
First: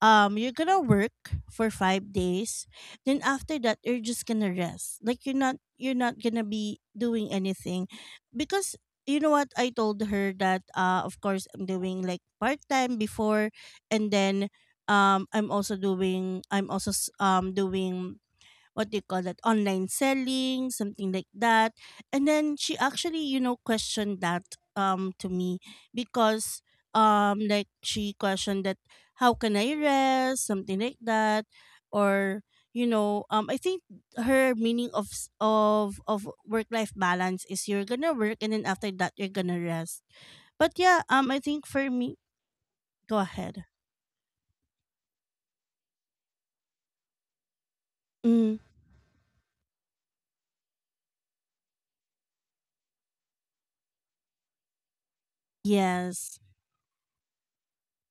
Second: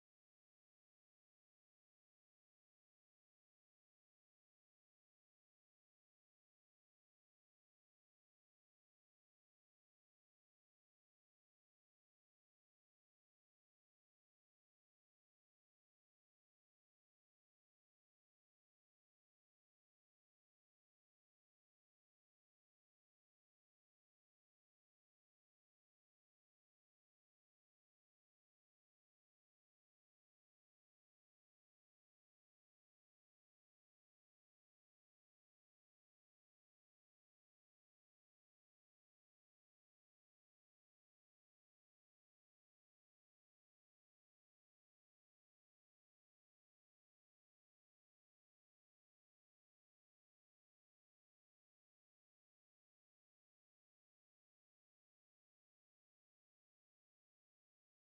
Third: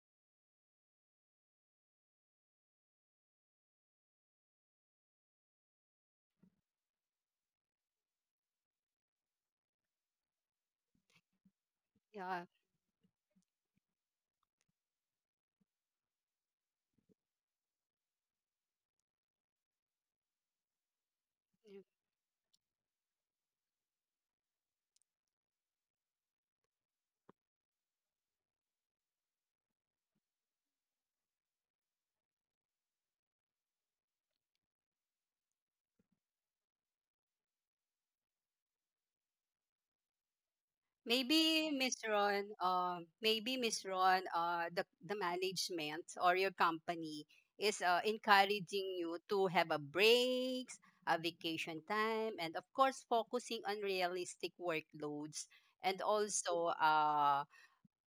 you're gonna work for 5 days, then after that you're just gonna rest. Like, you're not gonna be doing anything. Because, you know what, I told her that, uh, of course, I'm doing like
Yeah.
part time before. And then I'm also doing, doing, what do you call that, online selling, something like that. And then she actually, you know, questioned that, to me, because like she questioned that, how can I rest, something like that. Or, you know, I think her meaning of, of work life balance is you're gonna work, and then after that you're gonna rest. But yeah, I think
Maybe
for
Miss
me.
Ron,
Go ahead.
The management or your company is
Mm,
encouraging you to have a breaks, a vacation time, and of course focusing on realistic workloads, and
yes.
also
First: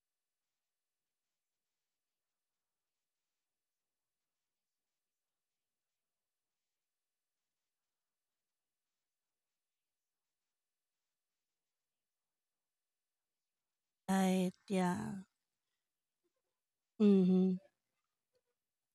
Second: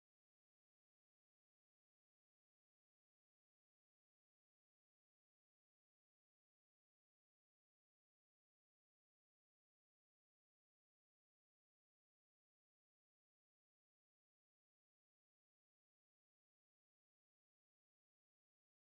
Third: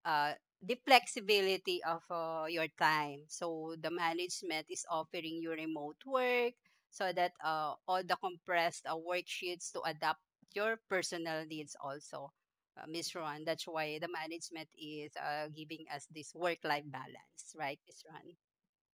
uh, the flexibility of your time. So the management is offering you remote work, so that all the compressed worksheets to adapt your personal needs also. Miss Ron, that's why the
Right,
management is
yeah.
giving us this work-life balance,
Mm-hmm.
right, Miss Ron?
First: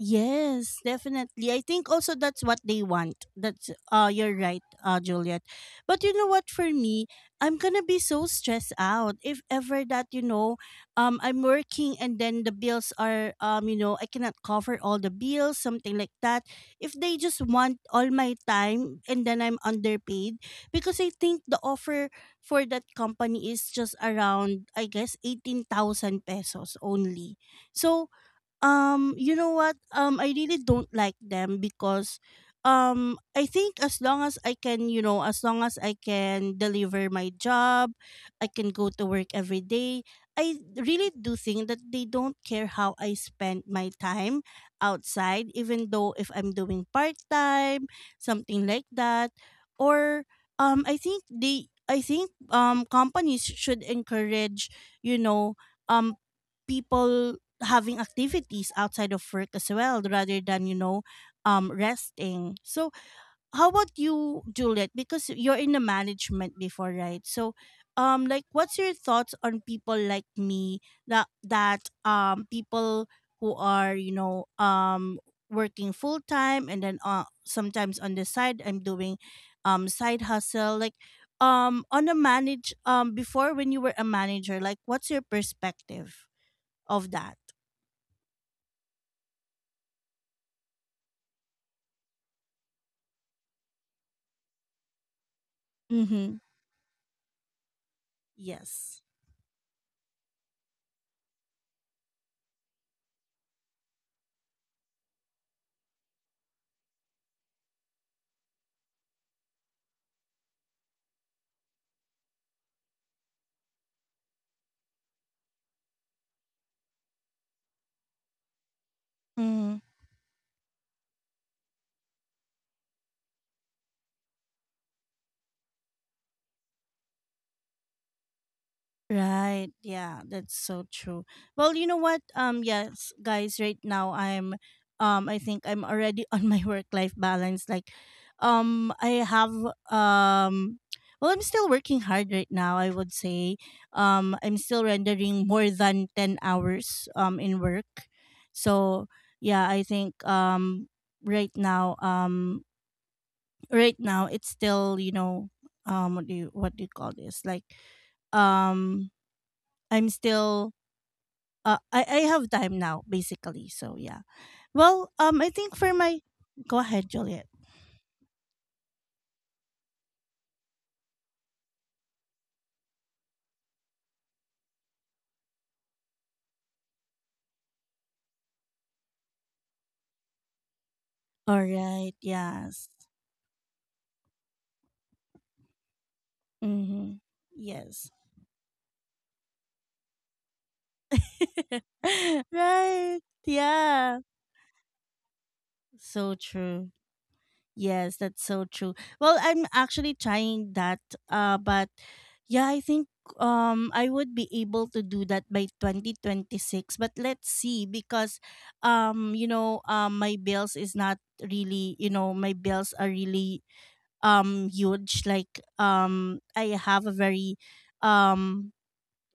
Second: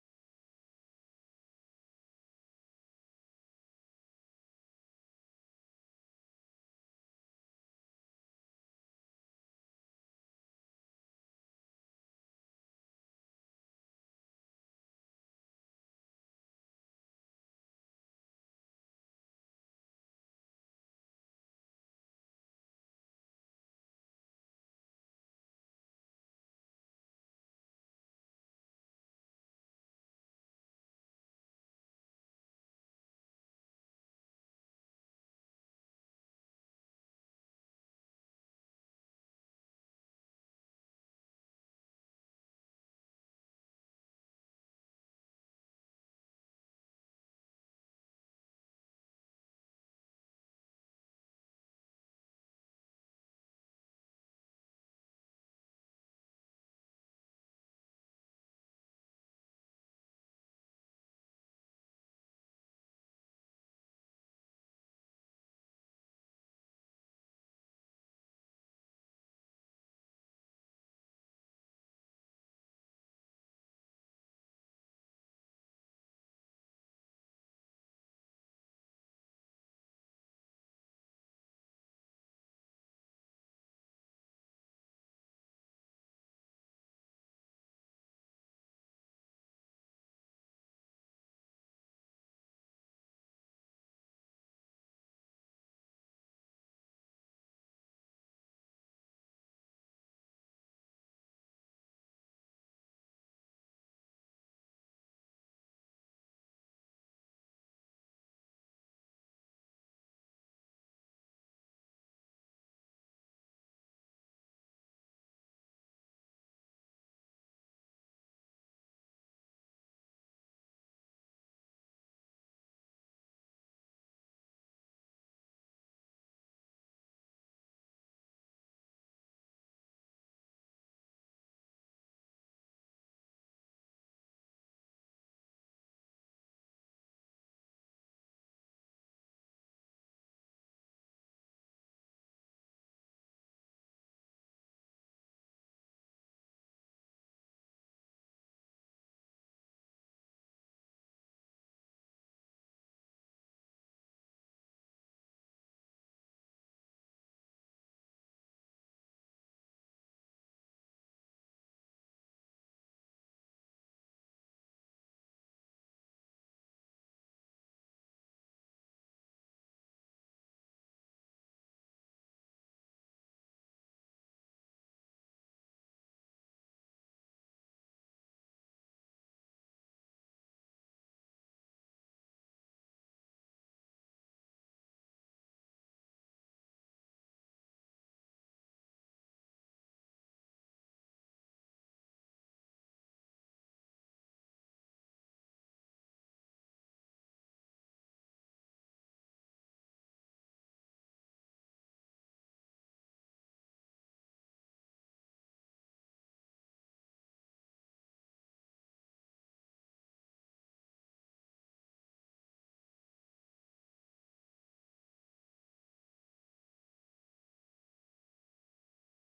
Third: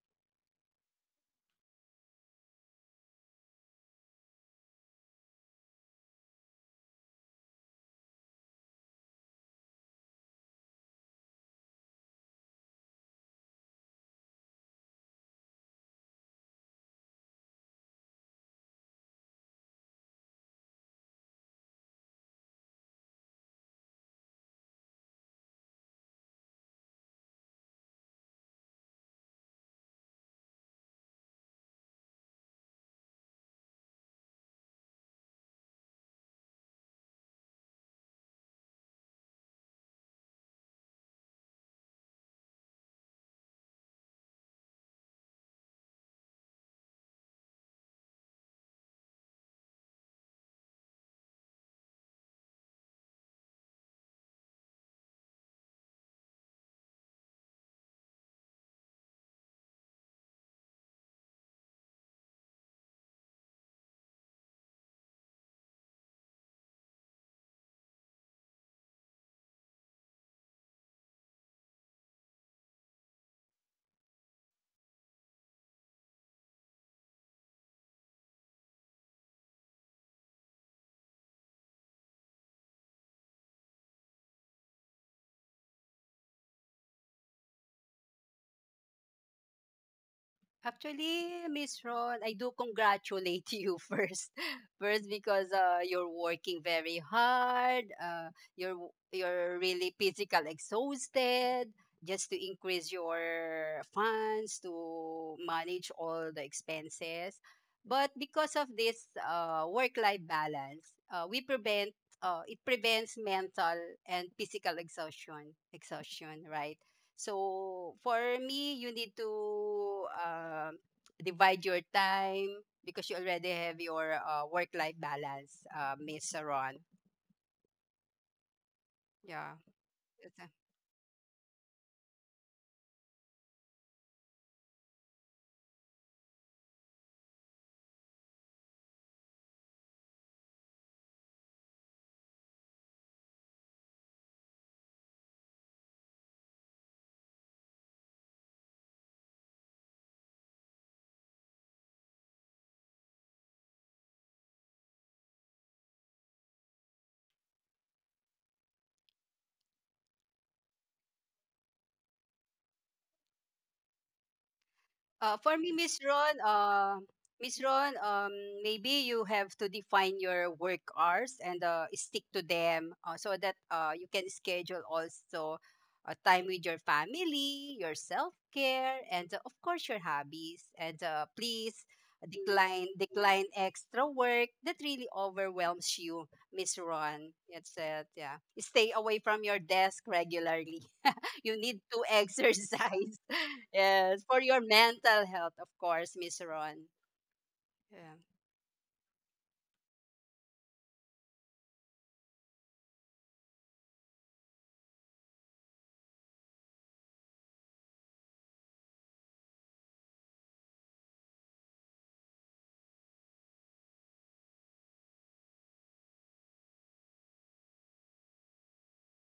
Yes, definitely. I think also that's what they want. That's, uh, you're right, uh, Juliet. But you know what, for me, I'm going to be so stressed out if ever that, you know, I'm working and then the bills are, you know, I cannot cover all the bills, something like that. If they just want all my time, and then I'm underpaid, because I think the offer for that company is just around, I guess, 18,000 pesos only. So, you know what? I really don't like them, because I think as long as I can, you know, as long as I can deliver my job, I can go to work every day. I really do think that they don't care how I spend my time outside, even though if I'm doing part time, something like that. Or I think they, I think companies should encourage, you know, um people having activities outside of work as well, rather than, you know, resting. So how about you, Juliet, because you're in the management before, right? So like, what's your thoughts on people like me, that people who are, you know, working full time, and then, sometimes on the side I'm doing side hustle, like, on a manage before, when you were a manager, like, what's your perspective of that.
Actually, Miss Ron, I do congratulate you first. First, because you're
Mm-hmm.
working very hard. Uh, you're w-
Yes.
you're really physical exhausted, just to increase your funds to manage all the expenses. But because of this work-life balance, we prevent it prevents mental and physical exhaustion. Exhaustion, right? So for me, you need to
Hmm.
um divide your time, because you already have your work-life balance, Miss Ron. Yeah.
Right. Yeah, that's so true. Well, you know what? Yes, guys, right now I'm, I think I'm already on my work life balance. Like, I have, um well, I'm still working hard right now, I would say. I'm still rendering more than 10 hours in work. So yeah, I think right now, right now it's still, you know, what do you call this, like, um I'm still I have time now, basically. So yeah, well,
Uh,
I
for me,
think for my. Go ahead, Juliet.
Miss Ron, maybe you have to define your work hours, and stick to them, so that you can schedule also time with your family, your self care, and of course your hobbies. And
All
please
right,
decline
yes.
decline extra work that really overwhelms you, Miss
Mm-hmm.
Ron. That's it.
Yes.
Yeah, stay away from your desk regularly, you need to exercise.
Right. Yeah.
Yes, for your mental health, of course,
So
Miss Ron.
true.
Yeah.
Yes, that's so true. Well, I'm actually trying that, uh, but yeah, I think I would be able to do that by 2026, but let's see, because you know, my bills is not really, you know, my bills are really huge. Like, I have a very, um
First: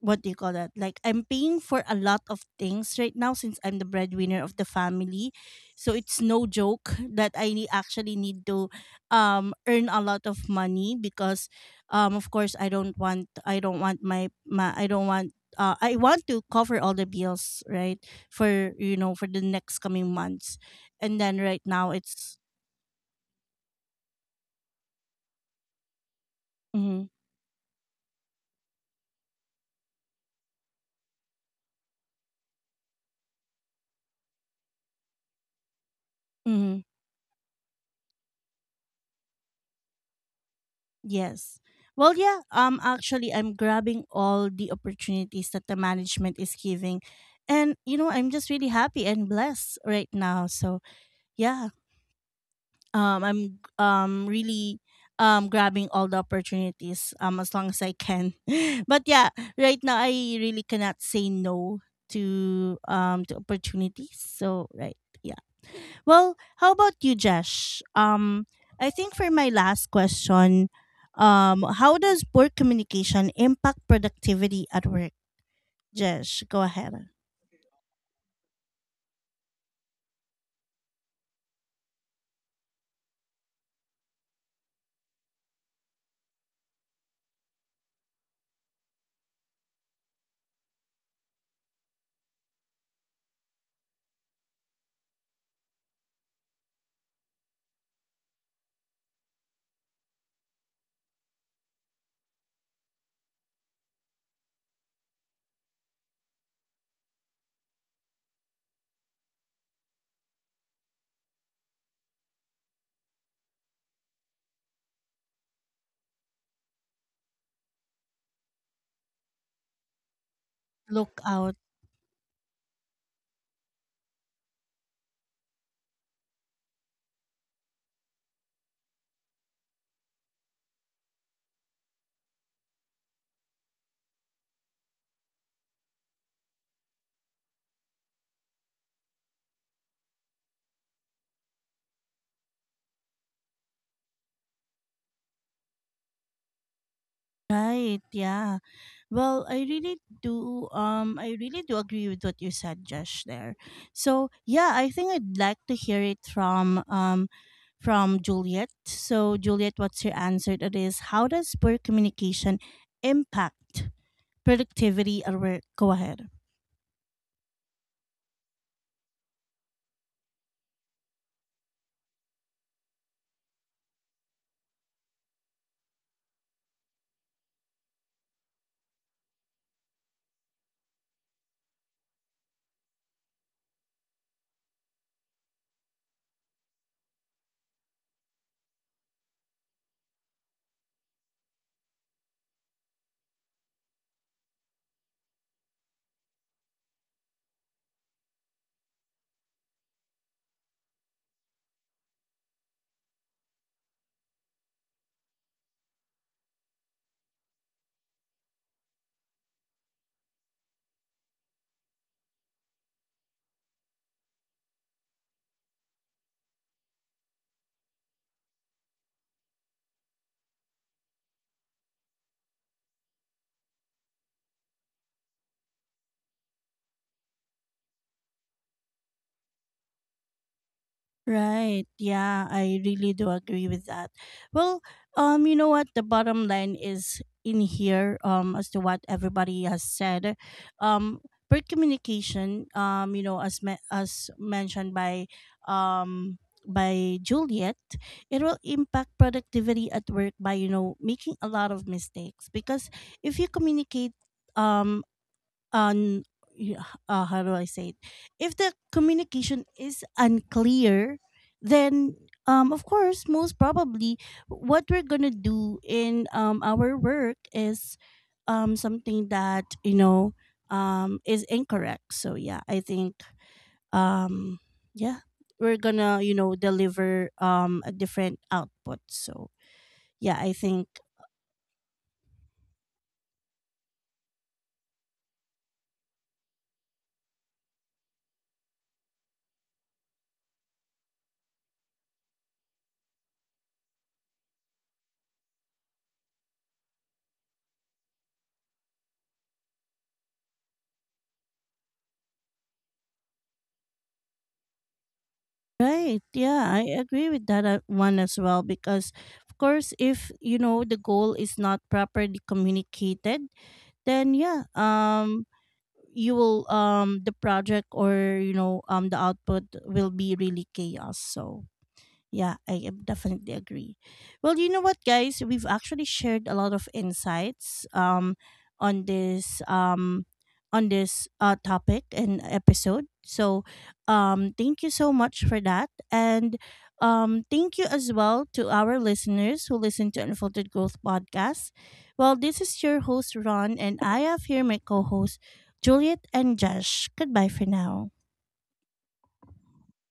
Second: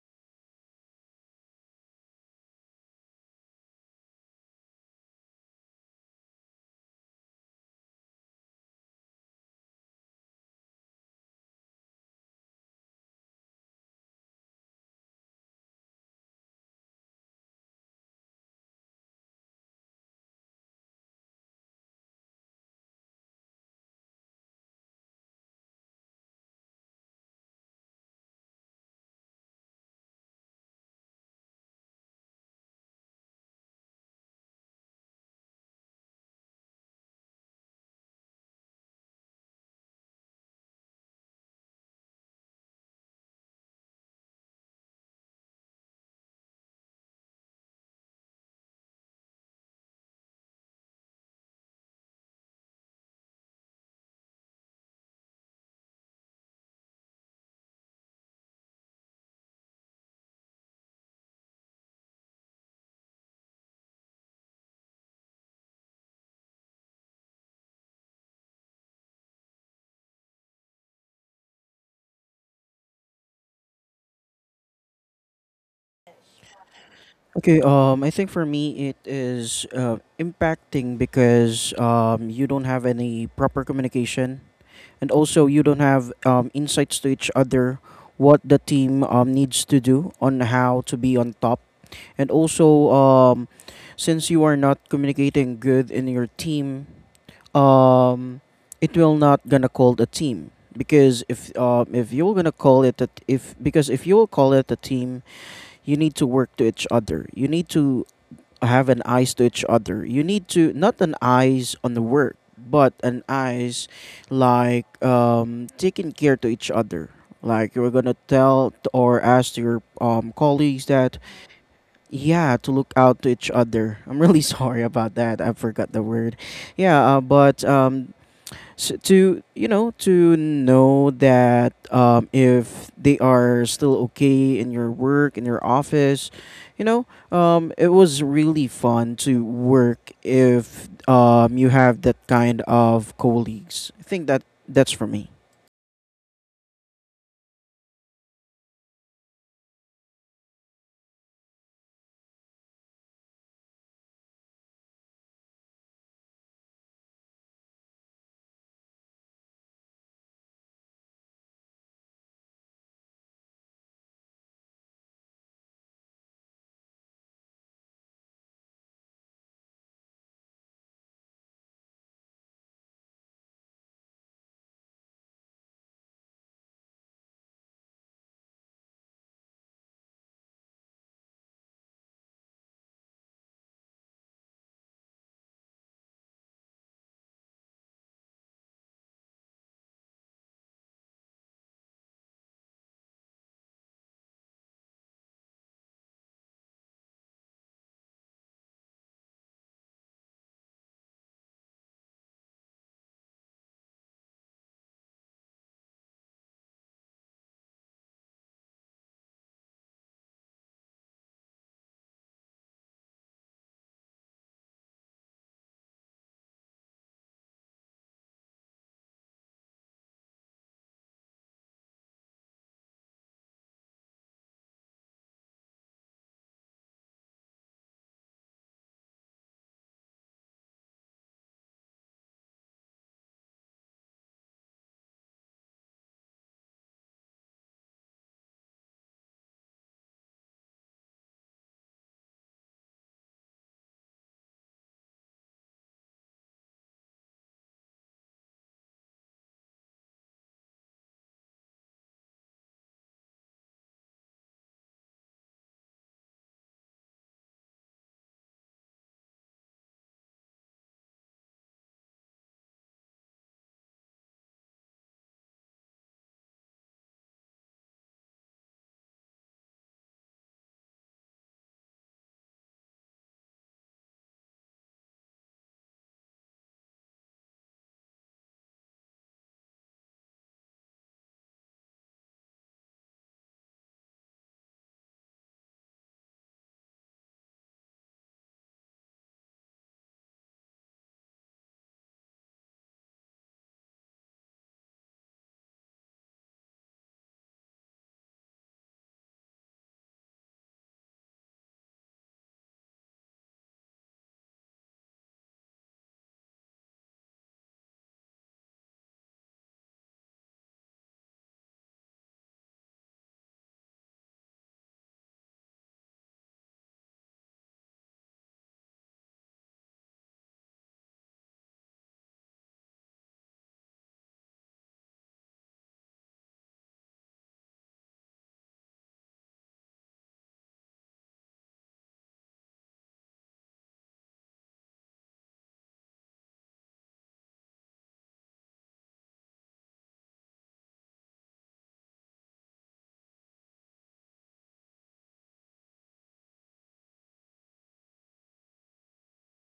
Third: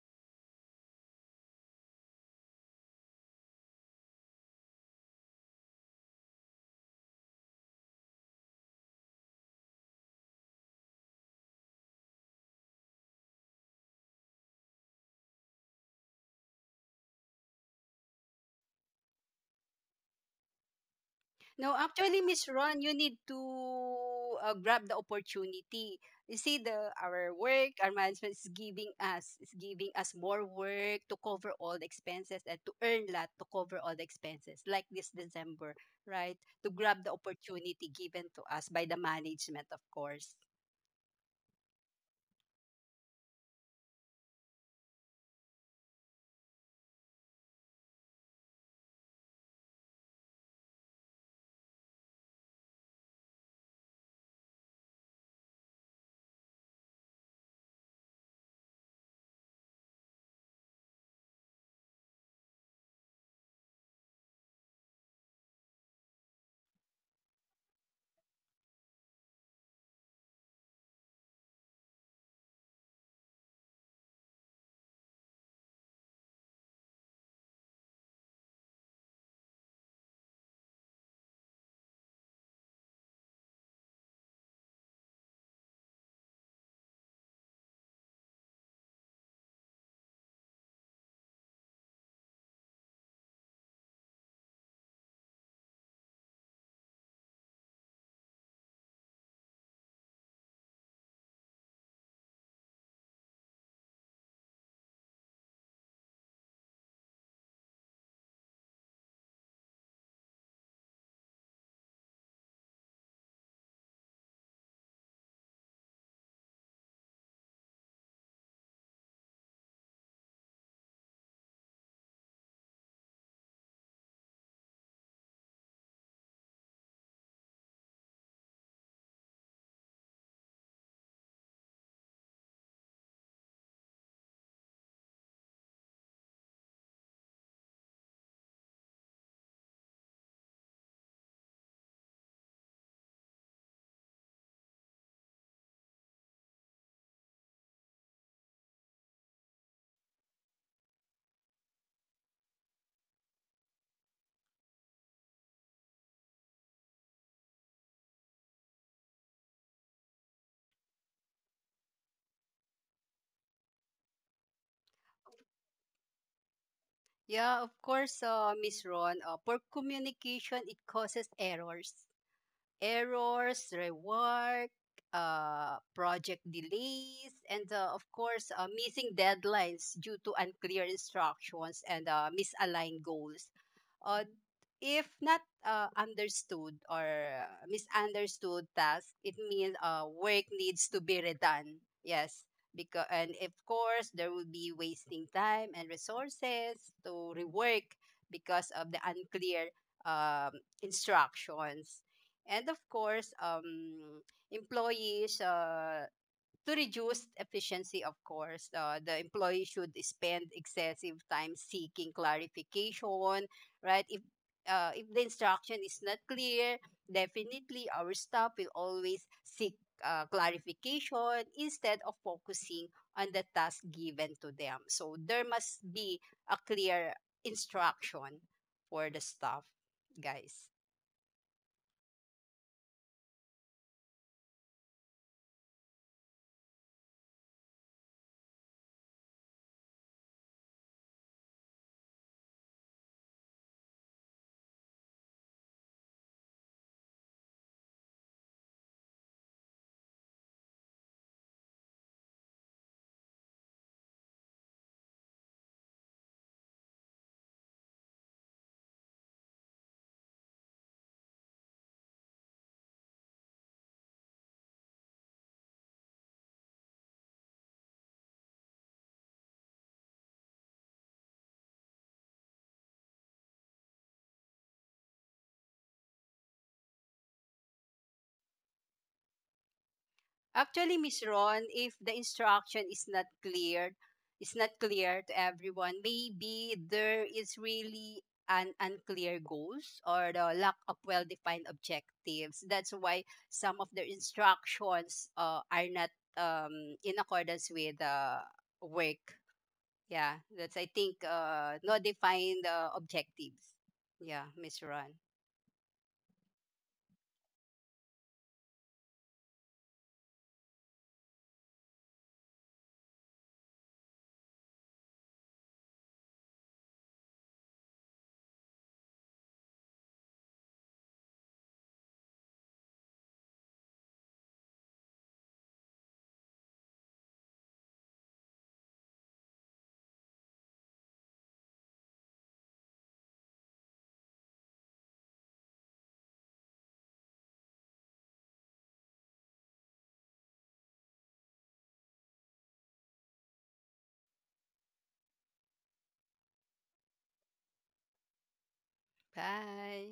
what do you call that? Like, I'm paying for a lot of things right now since I'm the breadwinner of the family. So it's no joke that I actually need to earn a lot of money, because of course I don't want my, my I don't want, I want to cover all the bills, right? For, you know, for the next coming months. And then right
No,
now
actually,
it's.
Miss Ron, you need to grab the opportunity. You see,
Mm-hmm,
our management is giving us more work to cover all the expenses, and to earn lot to cover all the expenses. Like this December, right? To
mm-hmm.
grab the opportunity given to us by the management, of course.
Yes. Well, yeah, actually I'm grabbing all the opportunities that the management is giving. And you know, I'm just really happy and blessed right now. So, yeah, I'm really grabbing all the opportunities as long as I can. But yeah, right now I really cannot say no to, to opportunities. So, right. Yeah. Well, how about you, Jesh? I think for my last question, how does poor communication impact productivity at work? Jesh, go ahead.
Okay, I think for me it is impacting because you don't have any proper communication, and also you don't have insights to each other, what the team needs to do on how to be on top. And also since you are not communicating good in your team, um, it will not gonna call the team. Because if you're gonna call it a t- if because if you will call it a team, you need to work to each other. You need to have an eyes to each other. You need to not an eyes on the work, but an eyes, like, taking care to each other. Like, you're gonna tell or ask to your colleagues that,
Look out.
yeah, to look out to each other. I'm really sorry about that. I forgot the word. Yeah, but, so to know that, if they are still okay in your work in your office, you know it was really fun to work if you have that kind of colleagues. I think that that's for me.
Right, yeah. Well, I really do, I really do agree with what you said, Josh, there. So yeah, I think I'd like to hear it from Juliet. So Juliet, what's your answer to this? How does poor communication impact productivity at work? Go ahead.
Yeah, of course, Miss Ron. Poor communication, it causes errors, rework, project delays, and of course, missing deadlines due to unclear instructions and misaligned goals. Uh, if not understood or misunderstood task, it means work needs to be redone. Yes. Because, and of course, there will be wasting time and resources to rework because of the unclear um, instructions. And of course, employees, to reduce efficiency, of course, the employee should spend excessive time seeking clarification, right? If the instruction is not clear, definitely our staff will always seek clarification instead of focusing on the task given to them, so there must be a clear instruction for the staff, guys.
Right. Yeah, I really do agree with that. Well, you know what? The bottom line is in here, as to what everybody has said. Um, Per communication, you know, as as mentioned um by Juliet, it will impact productivity at work by, you know, making a lot of mistakes. Because if you communicate, um un y- how do I say it? If the communication is unclear, then of course, most probably, what we're gonna do in, our work is something that, you know, is incorrect. So yeah, I think um, yeah, we're gonna, you know, deliver a different output. So yeah, I think.
Actually, Miss Ron, if the instruction is not clear, to everyone, maybe there is really an unclear goals or the lack of well-defined objectives. That's why some of the instructions are not in accordance with the work. Yeah, that's, I think, not defined objectives. Yeah, Miss Ron.
Right. Yeah, I agree with that, one as well, because of course if you know the goal is not properly communicated, then yeah, you will, the project, or you know, the output will be really chaos. So yeah, I am definitely agree. Well, you know what, guys? We've actually shared a lot of insights, on this um, on this, topic and episode. So, thank you so much for that, and thank you as well to our listeners who listen to Unfolded Growth podcast. Well, this is your host Ron, and I have here my co-hosts Juliet and Josh. Goodbye for now.
Bye.